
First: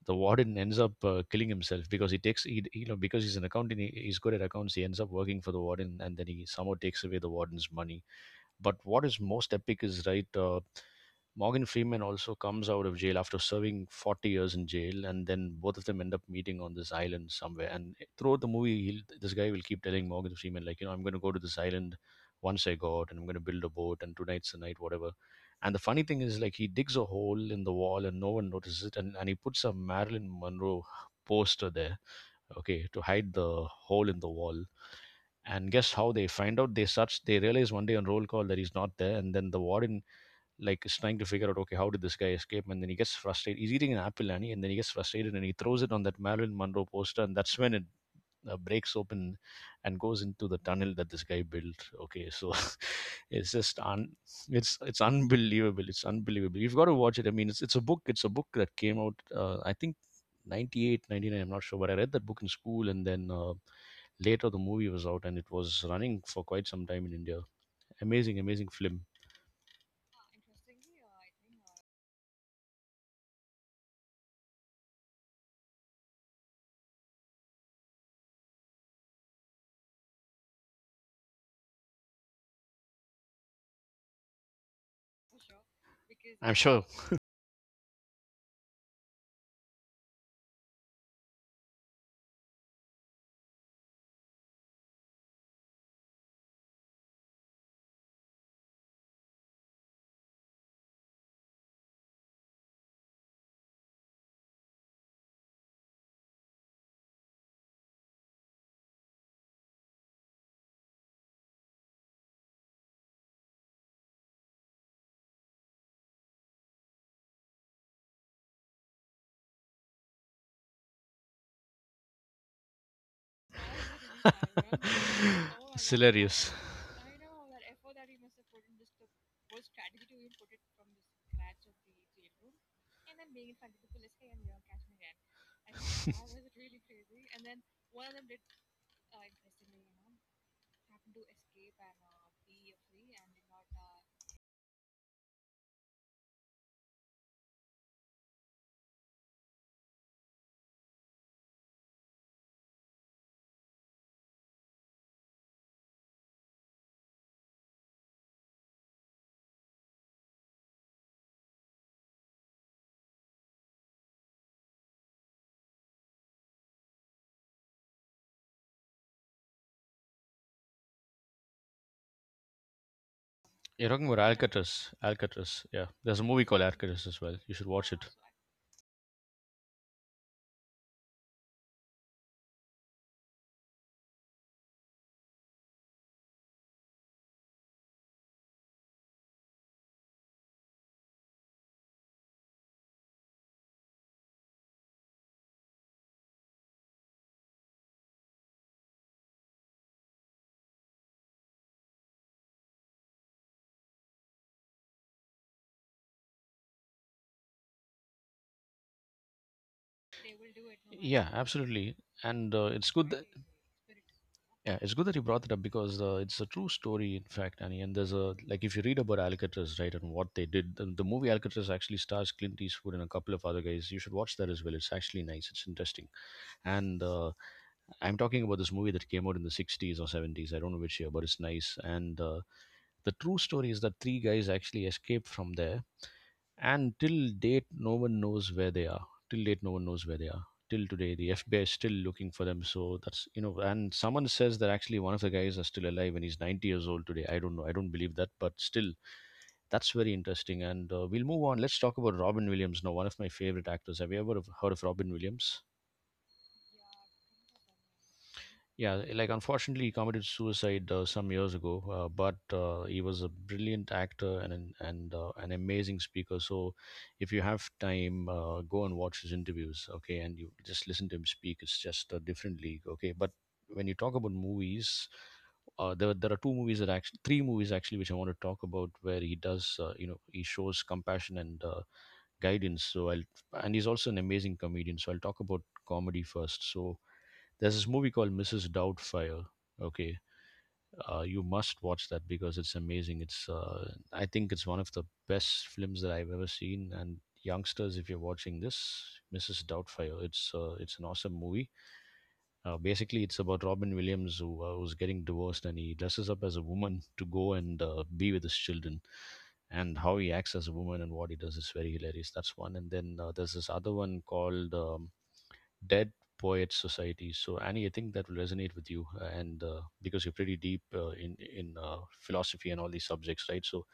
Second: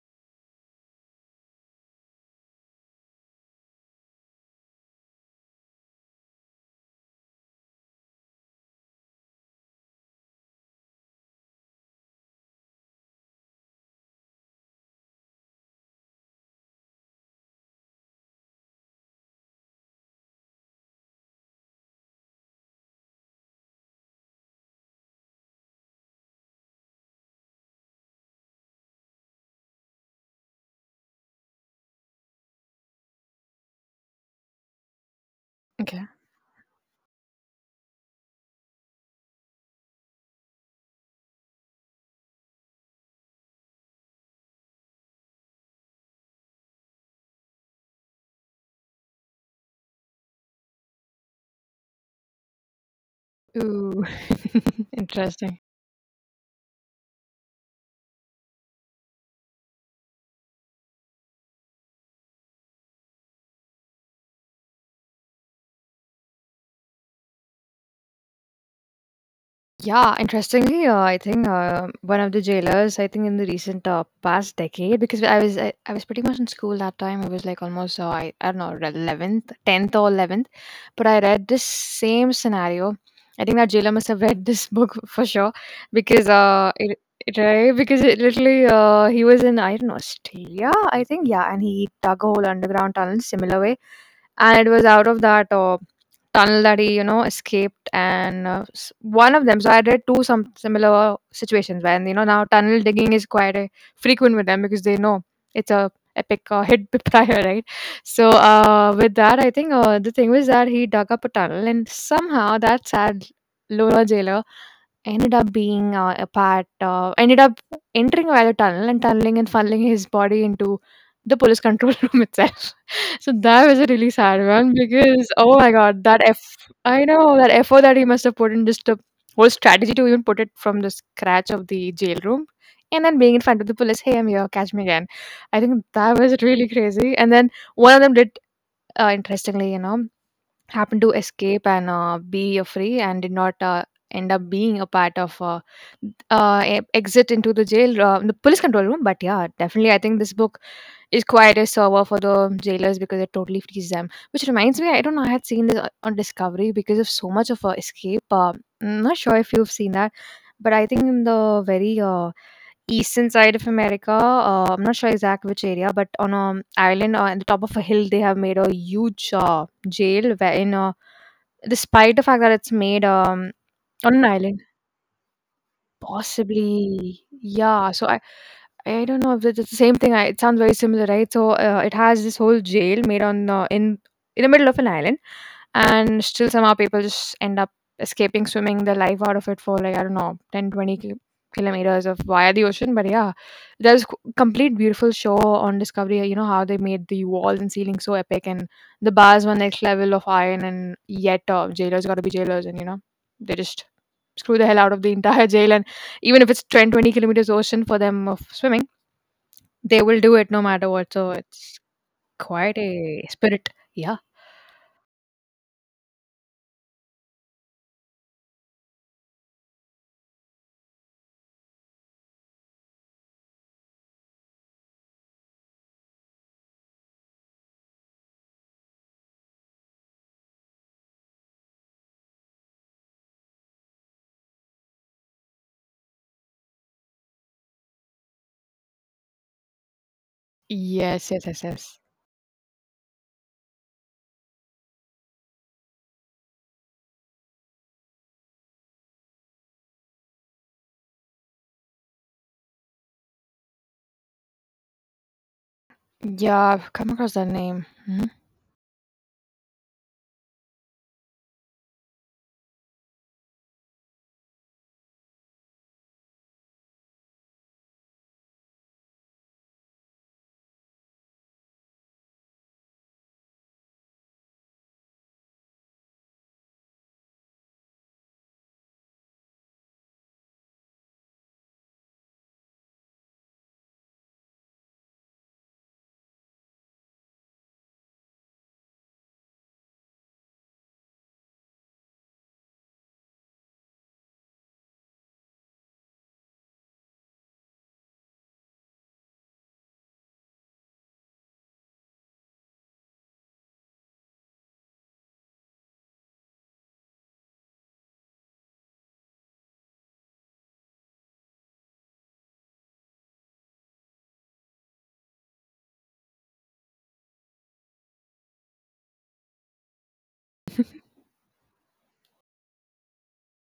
Speaker 1: The warden ends up killing himself because you know, because he's an accountant, he's good at accounts. He ends up working for the warden, and then he somehow takes away the warden's money. But what is most epic is, right, Morgan Freeman also comes out of jail after serving 40 years in jail, and then both of them end up meeting on this island somewhere. And throughout the movie, this guy will keep telling Morgan Freeman, like, you know, I'm going to go to this island once I go out, and I'm going to build a boat, and tonight's the night, whatever. And the funny thing is, like, he digs a hole in the wall, and no one notices it, and he puts a Marilyn Monroe poster there, okay, to hide the hole in the wall. And guess
Speaker 2: Okay.
Speaker 1: how they find out. They search, they realize one day on roll call that he's not there, and then the warden like is trying to figure out, okay, how did this guy escape? And then he gets frustrated. He's eating an apple, Annie, and then he gets frustrated, and he throws it on that Marilyn Monroe poster, and that's when it breaks open and goes into the tunnel that this guy built. Okay, so it's just
Speaker 2: Ooh,
Speaker 1: un- it's
Speaker 2: interesting.
Speaker 1: unbelievable. You've got to watch it. I mean, it's a book that came out I think 98 99, I'm not sure, but I read that book in school. And then later, the movie was out, and it was running for quite some time in India. Amazing, amazing film.
Speaker 2: Yeah, interestingly, I think one of the jailers, I think in the recent past decade, because I was pretty much in school that time. I was like almost I don't know 11th, 10th or 11th, but I read this same scenario. I think that jailer must have read this book for sure because
Speaker 1: I'm sure.
Speaker 2: it, right? Because it literally he was in, I don't know, Australia, I think, yeah, and he dug a whole underground tunnel similar way, and it was out of that tunnel that he, you know, escaped, and one of them. So I read two some similar situations where, you know, now tunnel digging is quite a frequent with them because they know it's a epic hit prior, right? So with that, I think the thing was that he dug up a tunnel, and somehow that sad Lola jailer ended up being ended up entering via the tunnel and tunneling and funneling his body into the police control room itself. So that was a really sad one because, oh my
Speaker 1: it's
Speaker 2: god, that F,
Speaker 1: hilarious.
Speaker 2: I know that effort that he must have put in, just the whole strategy to even put it from the scratch of the jail room and then being in front of the police, hey, I'm here, catch me again. I think that was really crazy. And then one of them did, interestingly, you know, happened to escape and be free and did not end up being a part of exit into the jail, the police control room. But yeah, definitely, I think this book is quite a server for the jailers because it totally frees them. Which reminds me, I don't know, I had seen this on Discovery because of so much of escape. I'm not sure if you've seen that, but I think in the very eastern side of America. I'm not sure exact which area, but on an island, on the top of a hill, they have made a huge jail wherein, despite the fact that it's made
Speaker 1: You're talking
Speaker 2: on
Speaker 1: about
Speaker 2: an island.
Speaker 1: Alcatraz. Alcatraz, yeah. There's a movie called Alcatraz as
Speaker 2: Possibly,
Speaker 1: well. You should
Speaker 2: yeah.
Speaker 1: watch it.
Speaker 2: So I don't know if it's the same thing. It sounds very similar, right? So it has this whole jail made on in the middle of an island, and still somehow people just end up escaping, swimming their life out of it for like, I don't know, 10, 20 kilometers of via the ocean. But yeah, there's complete beautiful show on Discovery. You know how they made the walls and ceiling so epic, and the bars were next level of iron, and yet jailers got to be jailers, and you know they just screw the hell out of the entire jail. Even if it's 10, 20 kilometers ocean for them of swimming, they will do it no matter what.
Speaker 1: Yeah,
Speaker 2: So it's
Speaker 1: absolutely. And
Speaker 2: quite
Speaker 1: it's good. That-
Speaker 2: a spirit. Yeah.
Speaker 1: Yeah, it's good that you brought it up because it's a true story, in fact, Annie. And there's a like if you read about Alcatraz, right, and what they did, the movie Alcatraz actually stars Clint Eastwood and a couple of other guys. You should watch that as well. It's actually nice. It's interesting, and I'm talking about this movie that came out in the 60s or 70s. I don't know which year, but it's nice. And the true story is that three guys actually escaped from there, and till date, no one knows where they are. Till date, no one knows where they are. Till today, the
Speaker 2: Yes,
Speaker 1: FBI
Speaker 2: yes,
Speaker 1: is
Speaker 2: yes,
Speaker 1: still
Speaker 2: yes.
Speaker 1: looking for them. So that's you know, and someone says that actually one of the guys is still alive and he's 90 years old today. I don't know. I don't believe that, but still, that's very interesting. And we'll move on. Let's talk about Robin Williams now, one of my favorite actors. Have you ever heard of Robin Williams?
Speaker 2: Yeah, I've come across that name. Mhm.
Speaker 1: Yeah, like unfortunately, he committed suicide some years ago. But he was a brilliant actor and an amazing speaker. So, if you have time, go and watch his interviews. Okay, and you just listen to him speak. It's just a different league. Okay, but when you talk about movies, there are two movies that actually three movies actually which I want to talk about where he does he shows compassion and guidance. So I'll and he's also an amazing comedian. So I'll talk about comedy first. So there's this movie called Mrs. Doubtfire. Okay, you must watch that because it's amazing. It's I think it's one of the best films that I've ever seen. And youngsters, if you're watching this, Mrs. Doubtfire, it's an awesome movie. Basically, it's about Robin Williams who was getting divorced, and he dresses up as a woman to go and be with his children, and how he acts as a woman and what he does is very hilarious. That's one. And then there's this other one called Dead Poets Society. So Annie, I think that will resonate with you, and because you're pretty deep in philosophy and all these subjects, right? So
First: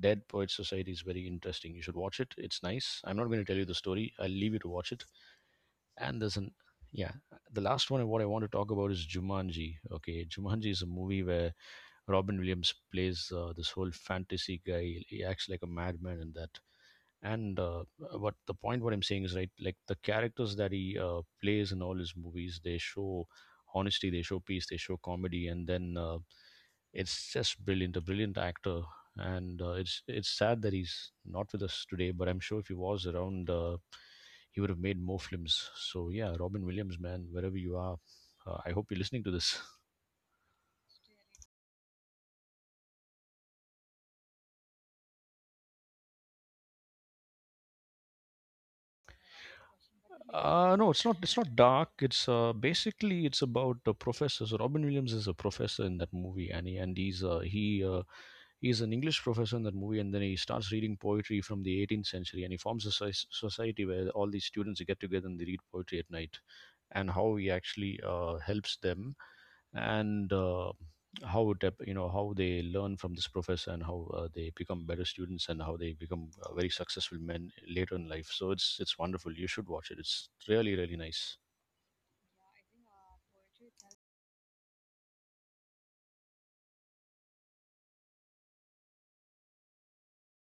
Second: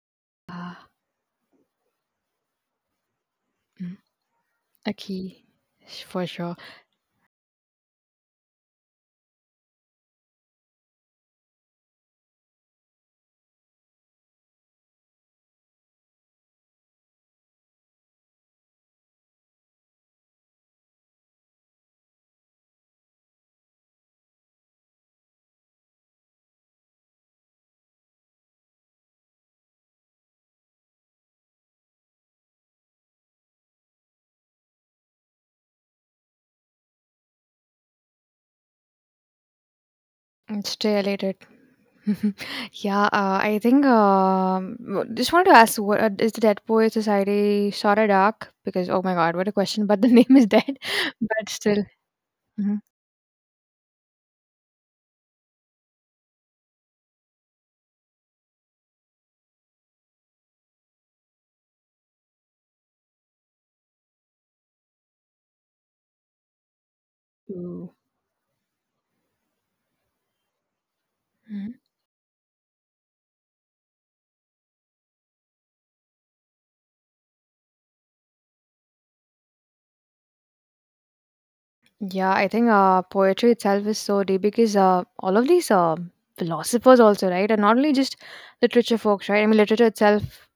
Speaker 1: Dead Poets
Speaker 2: Ah,
Speaker 1: Society is very interesting. You should watch it. It's nice. I'm not going to tell you the
Speaker 2: mm,
Speaker 1: story. I'll leave you to watch it.
Speaker 2: okay,
Speaker 1: And
Speaker 2: for
Speaker 1: there's an
Speaker 2: sure.
Speaker 1: yeah, the last one. What I want to talk about is Jumanji. Okay, Jumanji is a movie where Robin Williams plays this whole fantasy guy. He acts like a madman in that. And what the point what I'm saying is right, like the characters that he plays in all his movies, they show honesty, they show peace, they show comedy, and then it's just brilliant, a brilliant actor. And it's sad that he's not with us today, but I'm sure if he was around, he would have made more films. So yeah, Robin Williams, man, wherever you are, I hope you're listening to this.
Speaker 2: Mm, stay related. Yeah, I think just wanted to ask, what is the Dead Poets Society shot a dark? Because, oh my god, what a question! But the name is dead,
Speaker 1: No, it's not. It's
Speaker 2: but
Speaker 1: not
Speaker 2: still.
Speaker 1: dark. It's
Speaker 2: Mhm.
Speaker 1: Basically, it's about the professor. So Robin Williams is a professor in that movie, and he's an English professor in that movie, and then he starts reading poetry from the 18th century, and he forms a society where all these students get together and they read poetry at night, and how he
Speaker 2: Ooh.
Speaker 1: actually helps them, and you know how they learn from this professor, and how they become better students, and how they become very successful men later in life. So it's wonderful. You should watch it. It's really really nice.
Speaker 2: Yeah, I think poetry itself is so deep because all of these philosophers also, right? And not only just literature folks, right? I mean, literature itself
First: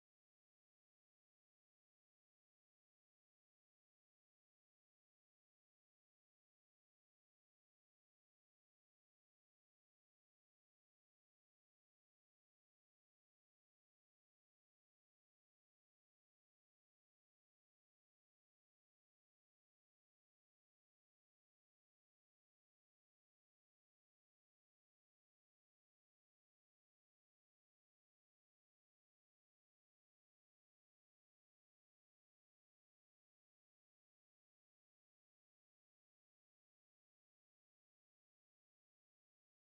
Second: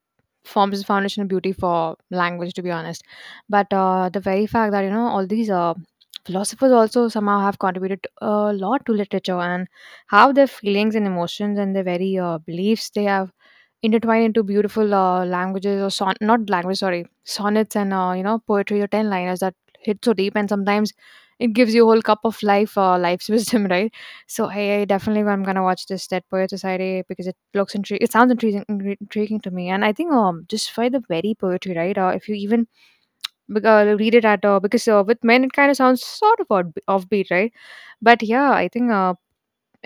Speaker 2: forms the foundation of beauty for language, to be honest. But the very fact that, you know, all these philosophers also somehow have contributed a lot to literature, and how their feelings and emotions and their very beliefs they have intertwined into beautiful languages or not language, sorry, sonnets and, poetry, or 10 liners that hit so deep, and sometimes it gives you a whole cup of life, life's wisdom, right? So I definitely, I'm gonna watch this Dead Poet Society because it looks intriguing. It sounds intriguing, intriguing to me, and I think um, just by the very poetry, right? If you even read it at because with men it kind of sounds sort of odd, offbeat, right? But yeah, I think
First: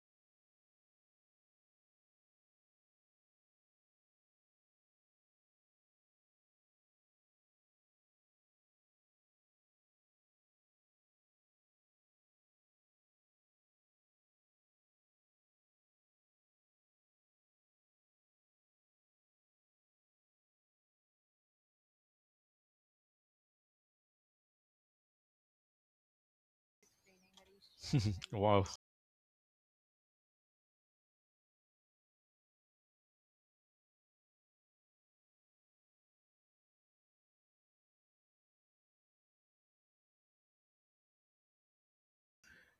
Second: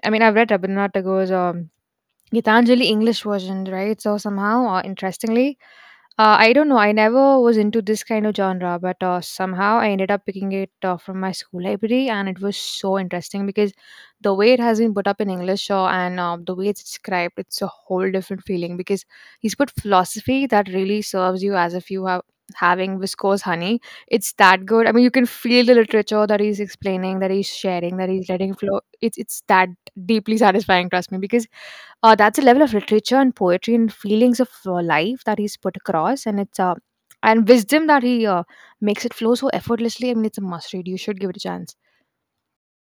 Speaker 2: I mean, I've read Rabindranath Tagore's Gitanjali English version, right? So somehow, interestingly, I don't know. I never was into this kind of genre, but somehow I ended up picking it from my school library, and it was so interesting because the way it has been put up in English, and the way it's described, it's a whole different feeling because he's put philosophy that really serves you as if you have having viscose honey. It's that good. I mean, you can feel the literature that he's explaining, that he's sharing, that he's letting
Speaker 1: Wow.
Speaker 2: flow. It's that deeply satisfying. Trust me, because that's a level of literature and poetry and feelings of life that he's put across, and it's and wisdom that he makes it flow so effortlessly. I mean, it's a must read. You should give it a chance.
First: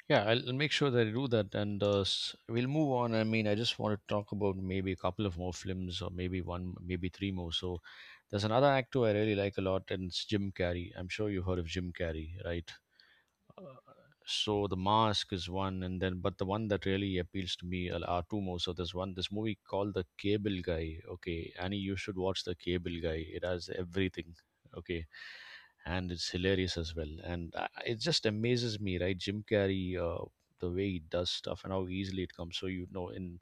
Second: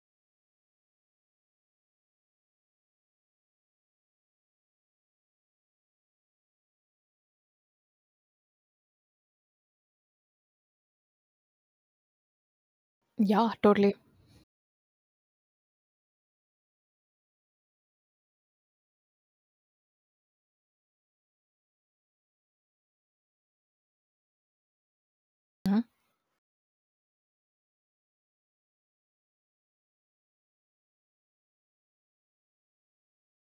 Speaker 1: Yeah, I'll make sure that I do that, and we'll move on. I mean, I just want to talk about maybe a couple of more films, or maybe one, maybe three more. So, there's another actor I really like a lot, and it's Jim Carrey. I'm sure you've heard of Jim Carrey, right?
Speaker 2: Yeah, totally.
Speaker 1: So the Mask is one, and then but the one that really appeals to me are two more. So there's one, this movie called The Cable Guy. Okay, Annie, you should watch The Cable Guy. It has everything. Okay,
Speaker 2: Mhm.
Speaker 1: and it's hilarious as well. And I, it just amazes me, right? Jim Carrey, the way he does stuff and how easily it comes. So you know,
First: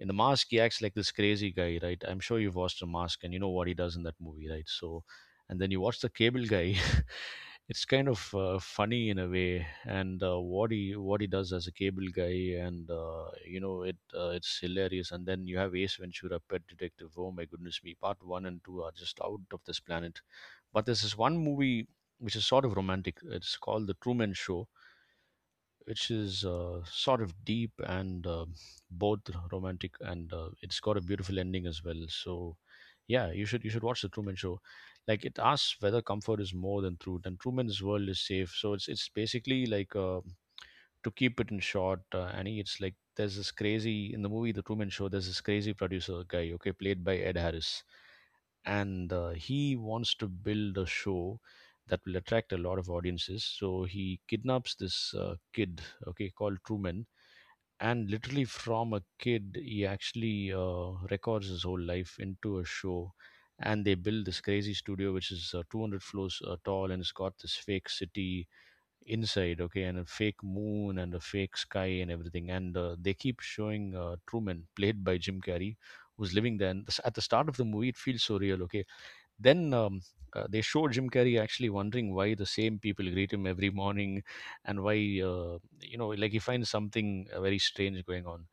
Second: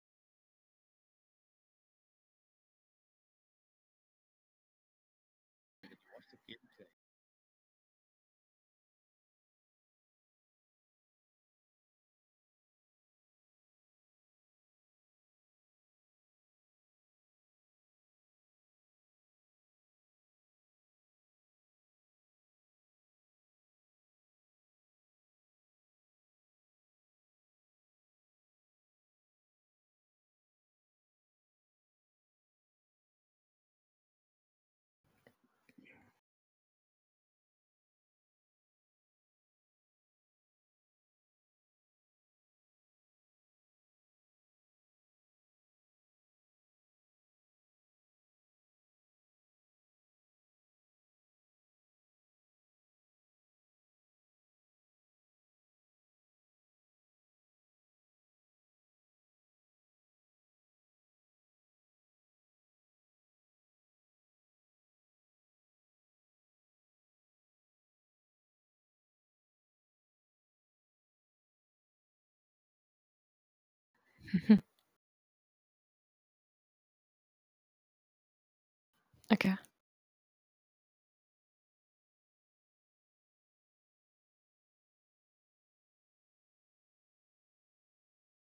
Speaker 1: in The Mask, he acts like this crazy guy, right? I'm sure you've watched The Mask and you know what he does in that movie, right? So and then you watch The Cable Guy. It's kind of funny in a way, and what he, what he does as a cable guy, and you know it's hilarious. And then you have Ace Ventura Pet Detective. Oh my goodness me, part one and two are just out of this planet. But there's this one movie which is sort of romantic. It's called The Truman Show, which is sort of deep, and both romantic and it's got a beautiful ending as well. So yeah, you should watch The Truman Show. Like, it asks whether comfort is more than truth and Truman's world is safe. So it's basically like a, to keep it in short, Annie, it's like there's this crazy, in the movie The Truman Show, there's this crazy producer guy, okay, played by Ed Harris, and he wants to build a show that will attract a lot of audiences. So he kidnaps this kid, okay, called Truman, and literally from a kid, he actually records his whole life into a show. And they build this crazy studio, which is 200 floors tall, and it's got this fake city inside. Okay, and a fake moon and a fake sky and everything. And they keep showing Truman, played by Jim Carrey, who's living there. And at the start of the movie, it feels so real. Okay,
Speaker 2: okay.
Speaker 1: then they show Jim Carrey actually wondering why the same people greet him every morning, and why, like, he finds something very strange going on,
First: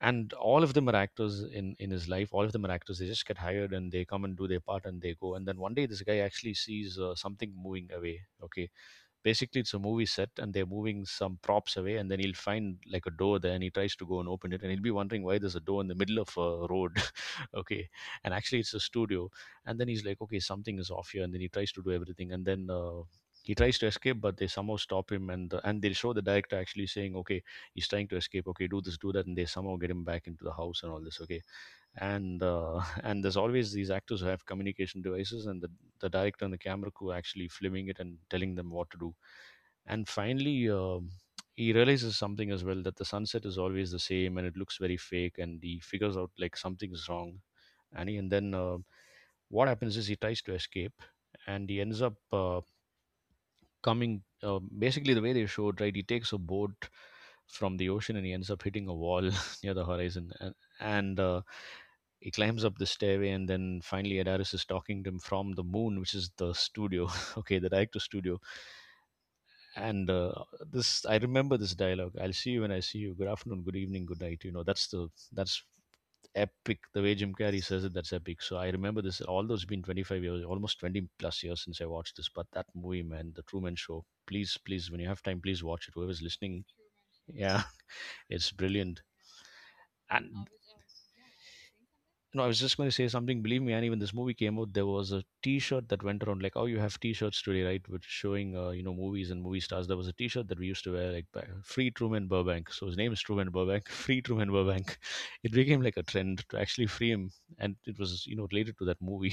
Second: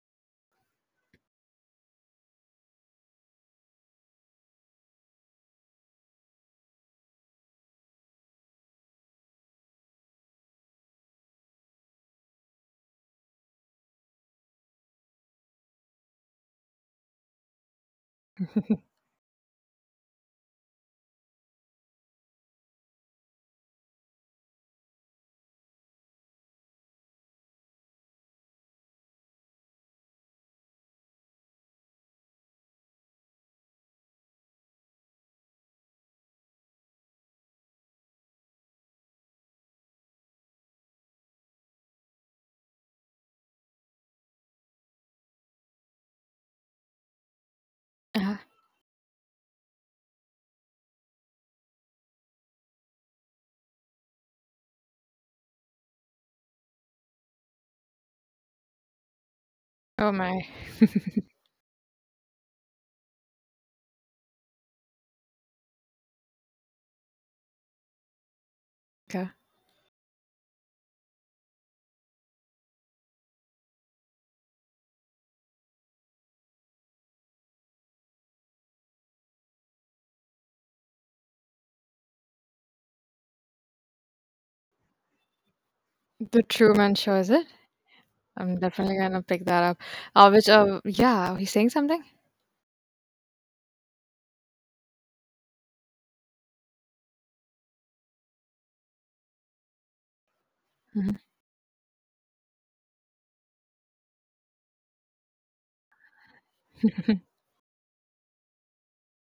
Speaker 1: and all of them are actors in his life. All of them are actors. They just get hired and they come and do their part and they go. And then one day this guy actually sees something moving away. Okay, basically, it's a movie set, and they're moving some props away, and then he'll find like a door there, and he tries to go and open it, and he'll be wondering why there's a door in the middle of a road. Okay, and actually, it's a studio, and then he's like, okay, something is off here, and then he tries to do everything, and then. He tries to escape, but they somehow stop him, and they show the director actually saying, "Okay, he's trying to escape. Okay, do this, do that," and they somehow get him back into the house and all this. Okay, and and there's always these actors who have communication devices, and the director and the camera crew actually filming it and telling them what to do. And finally, he realizes something as well, that the sunset is always the same and it looks very fake, and he figures out like something's wrong. and, he, and
Speaker 2: Uh,
Speaker 1: then uh, what happens is he tries to escape, and he ends up coming, basically, the way they showed, right, he takes a boat from the ocean and he ends up hitting a wall near the
Speaker 2: oh
Speaker 1: horizon.
Speaker 2: my.
Speaker 1: and, and uh, he climbs up the stairway, and then finally Adaris is talking to him from the moon, which is the studio. Okay, the director studio.
Speaker 2: Okay.
Speaker 1: And this, I remember this dialogue, "I'll see you when I see you. Good afternoon, good evening, good night." You know, that's epic. The way Jim Carrey says it, that's epic. So I remember this. Although it's been 25 years, almost 20 plus years since I watched this, but that movie, man, The Truman Show. Please, please, when you have time, please watch it. Whoever's
Speaker 2: The
Speaker 1: listening,
Speaker 2: Truman Show is it?
Speaker 1: yeah, it's
Speaker 2: I'm definitely
Speaker 1: brilliant.
Speaker 2: gonna pick that up.
Speaker 1: And
Speaker 2: Which, yeah, he's saying something.
Speaker 1: no, I was just going to say something. Believe me, Annie, when this movie came out, there was a T-shirt that went around. Like, oh, you have T-shirts today, right? Which showing, movies and movie stars. There was a T-shirt that we used to wear, like, back, free Truman Burbank. So his name is Truman Burbank. Free Truman Burbank. It became like a trend to actually free
Speaker 2: Mhm.
Speaker 1: him, and it was, you know, related to that movie.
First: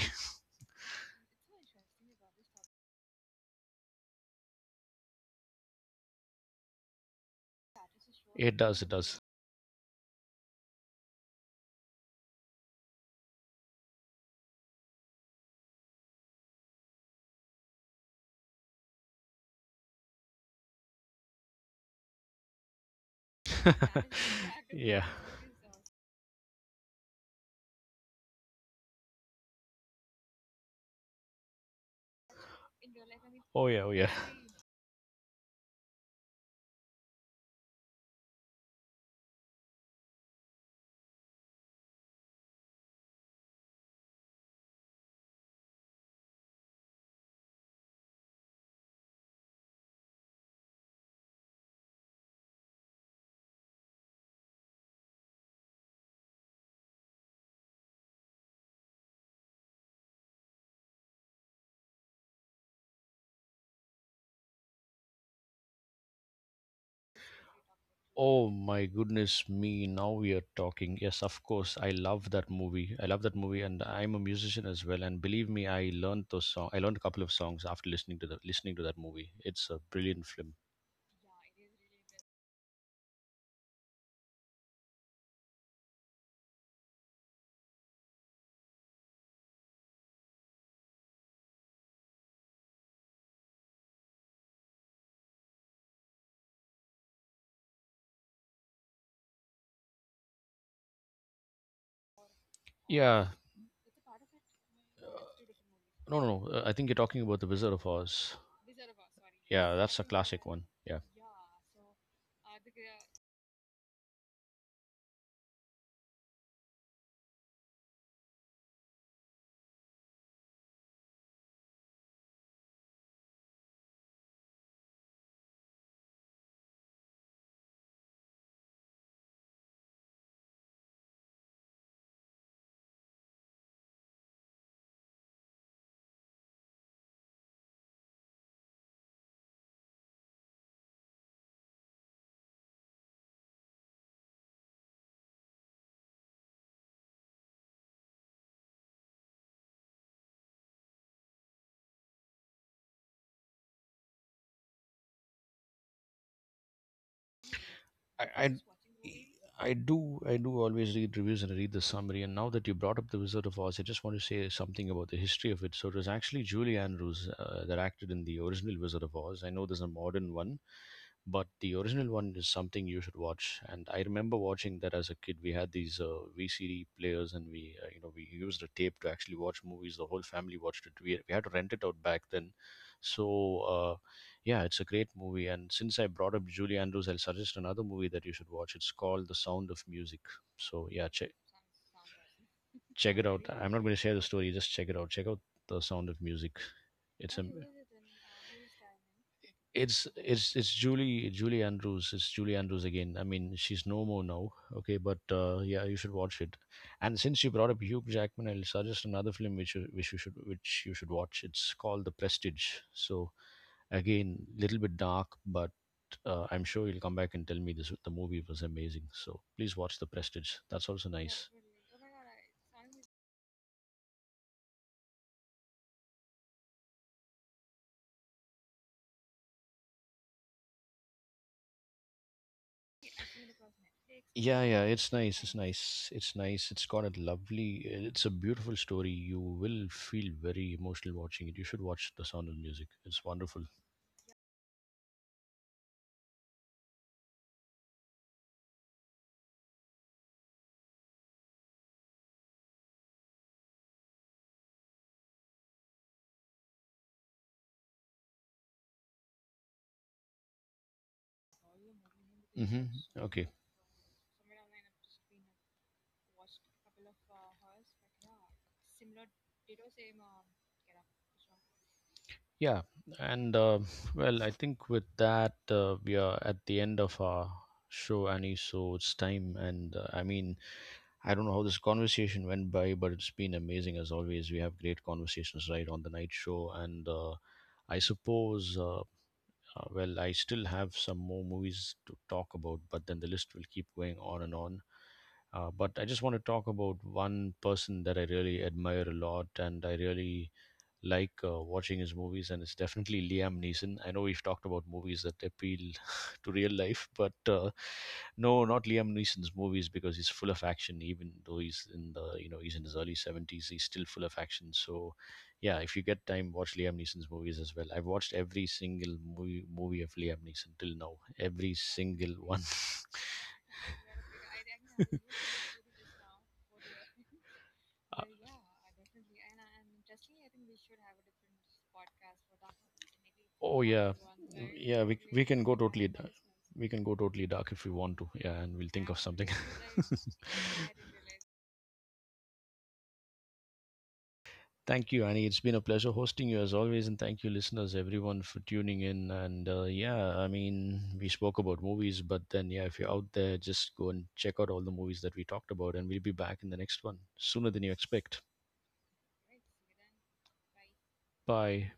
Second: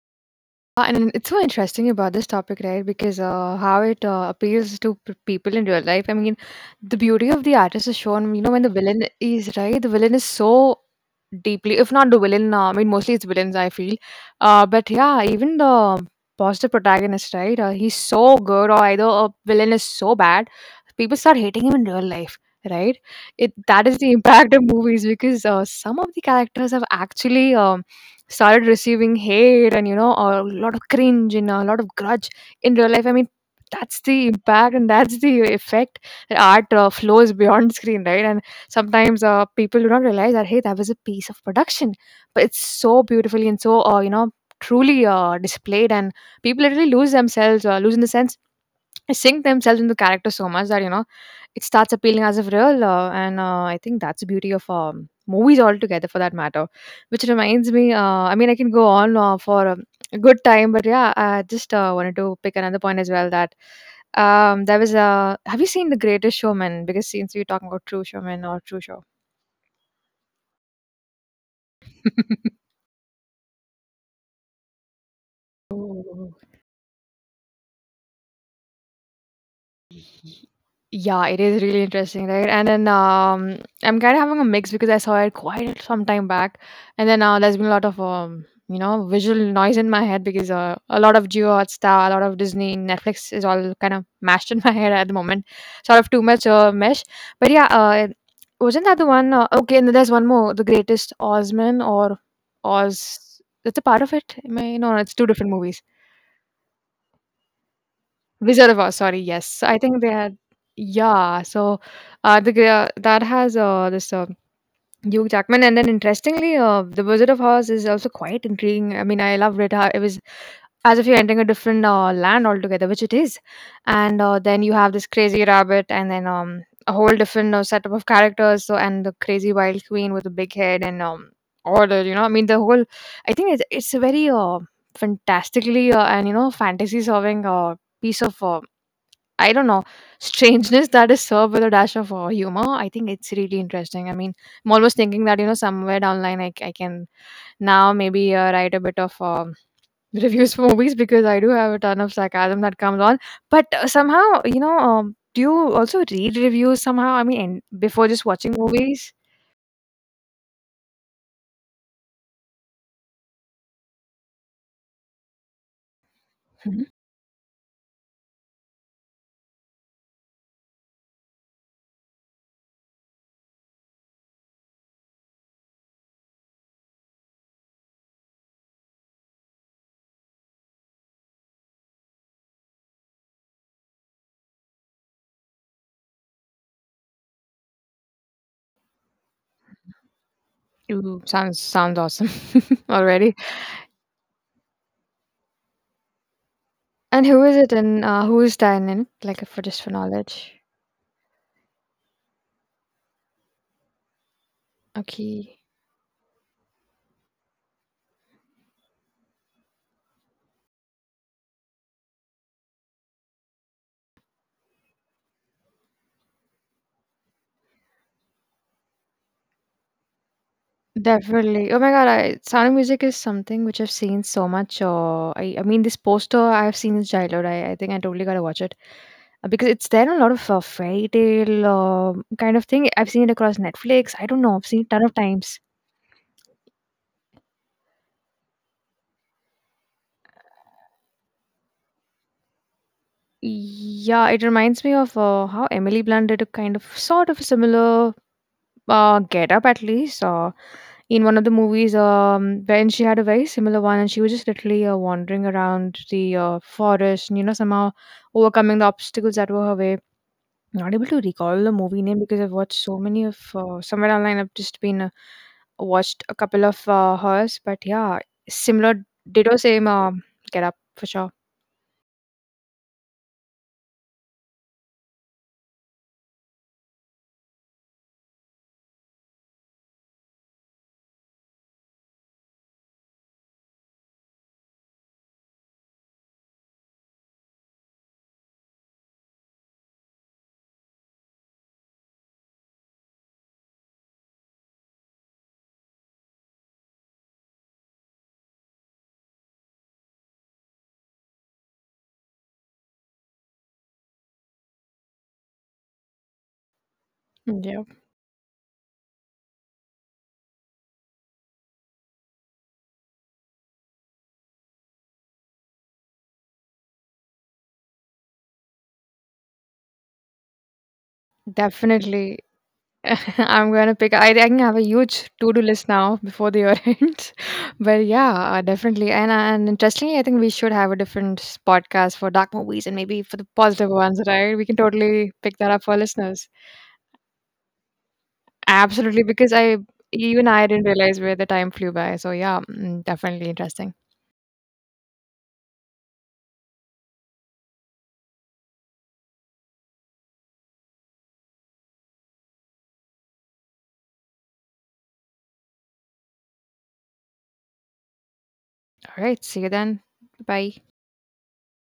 Speaker 2: And it's so interesting about this topic, right? Because how it appeals to people in real life. I mean, the beauty of the artist is shown, you know,
Speaker 1: It
Speaker 2: when the
Speaker 1: does. It
Speaker 2: villain
Speaker 1: does.
Speaker 2: is right, the villain is so deeply, if not the villain, I mean, mostly it's villains, I feel. But yeah, even the positive protagonist, right? He's so good, or either a villain is so bad, people start hating him in real life, right? It, that is the impact of movies
Speaker 1: Yeah.
Speaker 2: because some of the characters have actually. Started receiving hate, and you know, a lot of cringe and a lot of grudge in real life. I mean,
Speaker 1: Oh yeah. Oh
Speaker 2: that's
Speaker 1: yeah.
Speaker 2: the impact and that's the effect that art flows beyond screen, right? And sometimes people do not realize that, hey, that was a piece of production, but it's so beautifully and so truly displayed, and people literally lose themselves, lose in the sense, sink themselves in the character so much that, you know, it starts appealing as of real, and I think that's the beauty of movies altogether, for that matter. Which reminds me, I mean, I can go on for a good time, but yeah, I just wanted to pick another point as well that, um, there was a, have you seen The Greatest Showman? Because since we are talking about true showman
Speaker 1: Oh
Speaker 2: or true
Speaker 1: my
Speaker 2: show.
Speaker 1: goodness me, now we are talking. Yes, of course. I love that movie. I love that movie, and I'm a musician as well, and believe me, I learned
Speaker 2: Oh.
Speaker 1: those song I learned a couple of songs after listening to that movie. It's a brilliant film.
Speaker 2: Yeah, it is really interesting, right? And then I'm kind of having a mix because I saw it quite some time back, and then there's been a lot of visual noise in my head because a lot of Geo Hotstar, a lot of Disney, Netflix is all kind of mashed in my head at the moment, sort of too much mesh. But yeah, wasn't that the one? Okay, and there's one more, The Greatest Ozman or
Speaker 1: Yeah.
Speaker 2: Oz. That's a part of it. Am I? No, no,
Speaker 1: Uh,
Speaker 2: it's two different movies.
Speaker 1: no, I think you're talking about The Wizard of Oz.
Speaker 2: Wizard of Oz, sorry, yes. So,
Speaker 1: Yeah,
Speaker 2: I
Speaker 1: that's
Speaker 2: think
Speaker 1: a
Speaker 2: they had,
Speaker 1: classic one. Yeah.
Speaker 2: yeah, so the that has this Hugh Jackman, and then interestingly, the Wizard of Oz is also quite intriguing. I mean, I loved it. How it was as if you're entering a different land altogether, which it is, and then you have this crazy rabbit, and then a whole different setup of characters. So, and the crazy wild queen with the big head, and all the, you know, I mean, the whole. I think it's a very fantastically and, you know, fantasy solving piece of I don't know, strangeness that is served with a dash of humor. I think it's really interesting. I mean, I'm almost thinking that, you know, somewhere down the line I can now maybe write a bit of reviews for movies because I do have a ton of sarcasm that comes on. But somehow, you know, do you also read reviews somehow? I mean, and before
Speaker 1: I,
Speaker 2: just
Speaker 1: I
Speaker 2: watching movies?
Speaker 1: I do always read reviews and read the summary. And now that you brought up The Wizard of Oz, I just want to say something about the history of it. So it was actually Julie
Speaker 2: Mhm.
Speaker 1: Andrews that acted in the original Wizard of Oz. I know there's a modern one, but the original one is something you should watch. And I remember watching that as a kid. We had these VCD players, and we we used a tape to actually watch movies. The whole family watched it. We had to rent it out back then. So uh, yeah, it's a great movie. And since I brought up Julie Andrews, I'll suggest another movie that you should watch. It's called The Sound of Music. So yeah,
Speaker 2: Ooh,
Speaker 1: check
Speaker 2: sounds awesome
Speaker 1: check it
Speaker 2: already.
Speaker 1: out. I'm not going to share the story. Just check it out. Check out The Sound of Music.
Speaker 2: And
Speaker 1: It's a
Speaker 2: who is it, and who is that in? Like, for just for
Speaker 1: it's it's
Speaker 2: knowledge.
Speaker 1: it's Julie Andrews. It's Julie Andrews again. I mean, she's no more now. Okay, but
Speaker 2: Okay.
Speaker 1: yeah, you should watch it. And since you brought up Hugh Jackman, I'll suggest another film which you should watch. It's called The Prestige. So again, little bit dark, but I'm sure you'll come back and tell me this the movie was amazing. So please watch The Prestige. That's also nice.
Speaker 2: Definitely. Oh my God, Sound of Music is something which I've seen so much. I mean, this poster I've seen in childhood. I think I totally gotta watch it. Because it's there in a lot of fairy tale kind of thing. I've seen it across Netflix. I don't know.
Speaker 1: Yeah,
Speaker 2: I've
Speaker 1: yeah,
Speaker 2: seen it ton
Speaker 1: it's
Speaker 2: of
Speaker 1: nice. It's
Speaker 2: times.
Speaker 1: nice. It's nice. It's got a lovely. It's a beautiful story. You will feel very emotional watching it. You should watch The Sound of Music. It's wonderful.
Speaker 2: Yeah, it reminds me of how Emily Blunt did a kind of sort of similar, Get Up at least. In one of the movies, when she had a very similar one, and she was just literally wandering around the forest, and, you know, somehow overcoming the obstacles that were her way. Not able to recall the movie name because I've watched
Speaker 1: Mm-hmm.
Speaker 2: so many of,
Speaker 1: Okay.
Speaker 2: somewhere online. I've just been watched a couple of hers, but yeah, similar, ditto, same. Get Up for sure.
Speaker 1: Yeah, and well, I think with that we are at the end of our show, Annie. So it's time, and I mean, I don't know how this conversation went by, but it's been amazing as always. We have great conversations right on the night show, and I suppose, uh, well, I still have some more movies to talk about, but then the list will keep going on and on. But I just want to talk about one person that I really admire a lot, and I really like watching his movies, and it's definitely Liam Neeson. I know we've talked about movies that appeal to real life, but
Speaker 2: Yeah,
Speaker 1: no, not Liam Neeson's movies because he's full of action. Even though he's in the he's in his early 70s, he's still full of action. So, yeah, if you get time, watch Liam Neeson's movies as well. I've watched every single movie of Liam Neeson till now, every single
Speaker 2: definitely.
Speaker 1: one.
Speaker 2: I'm gonna pick. I think I have a huge to-do list now before the year ends. But yeah, definitely. And interestingly, I think we should have a different podcast for dark movies and maybe for the
Speaker 1: Uh, Oh
Speaker 2: positive
Speaker 1: yeah,
Speaker 2: ones, right? We can
Speaker 1: yeah. We
Speaker 2: totally
Speaker 1: we can
Speaker 2: pick
Speaker 1: go
Speaker 2: that up for listeners.
Speaker 1: We can go totally dark if we want to. Yeah, and we'll think of
Speaker 2: Absolutely,
Speaker 1: something.
Speaker 2: because I, even I didn't realize where the time flew by. So yeah, mm, definitely interesting.
Speaker 1: Thank you, Annie. It's been a pleasure hosting you as always, and thank you, listeners, everyone, for tuning in. And yeah, I mean, we spoke about movies, but then yeah, if you're out there, just go and check out all the movies that we talked about, and we'll be back in the next one sooner than you expect.
Speaker 2: All right, see you then. Bye.
Speaker 1: Bye.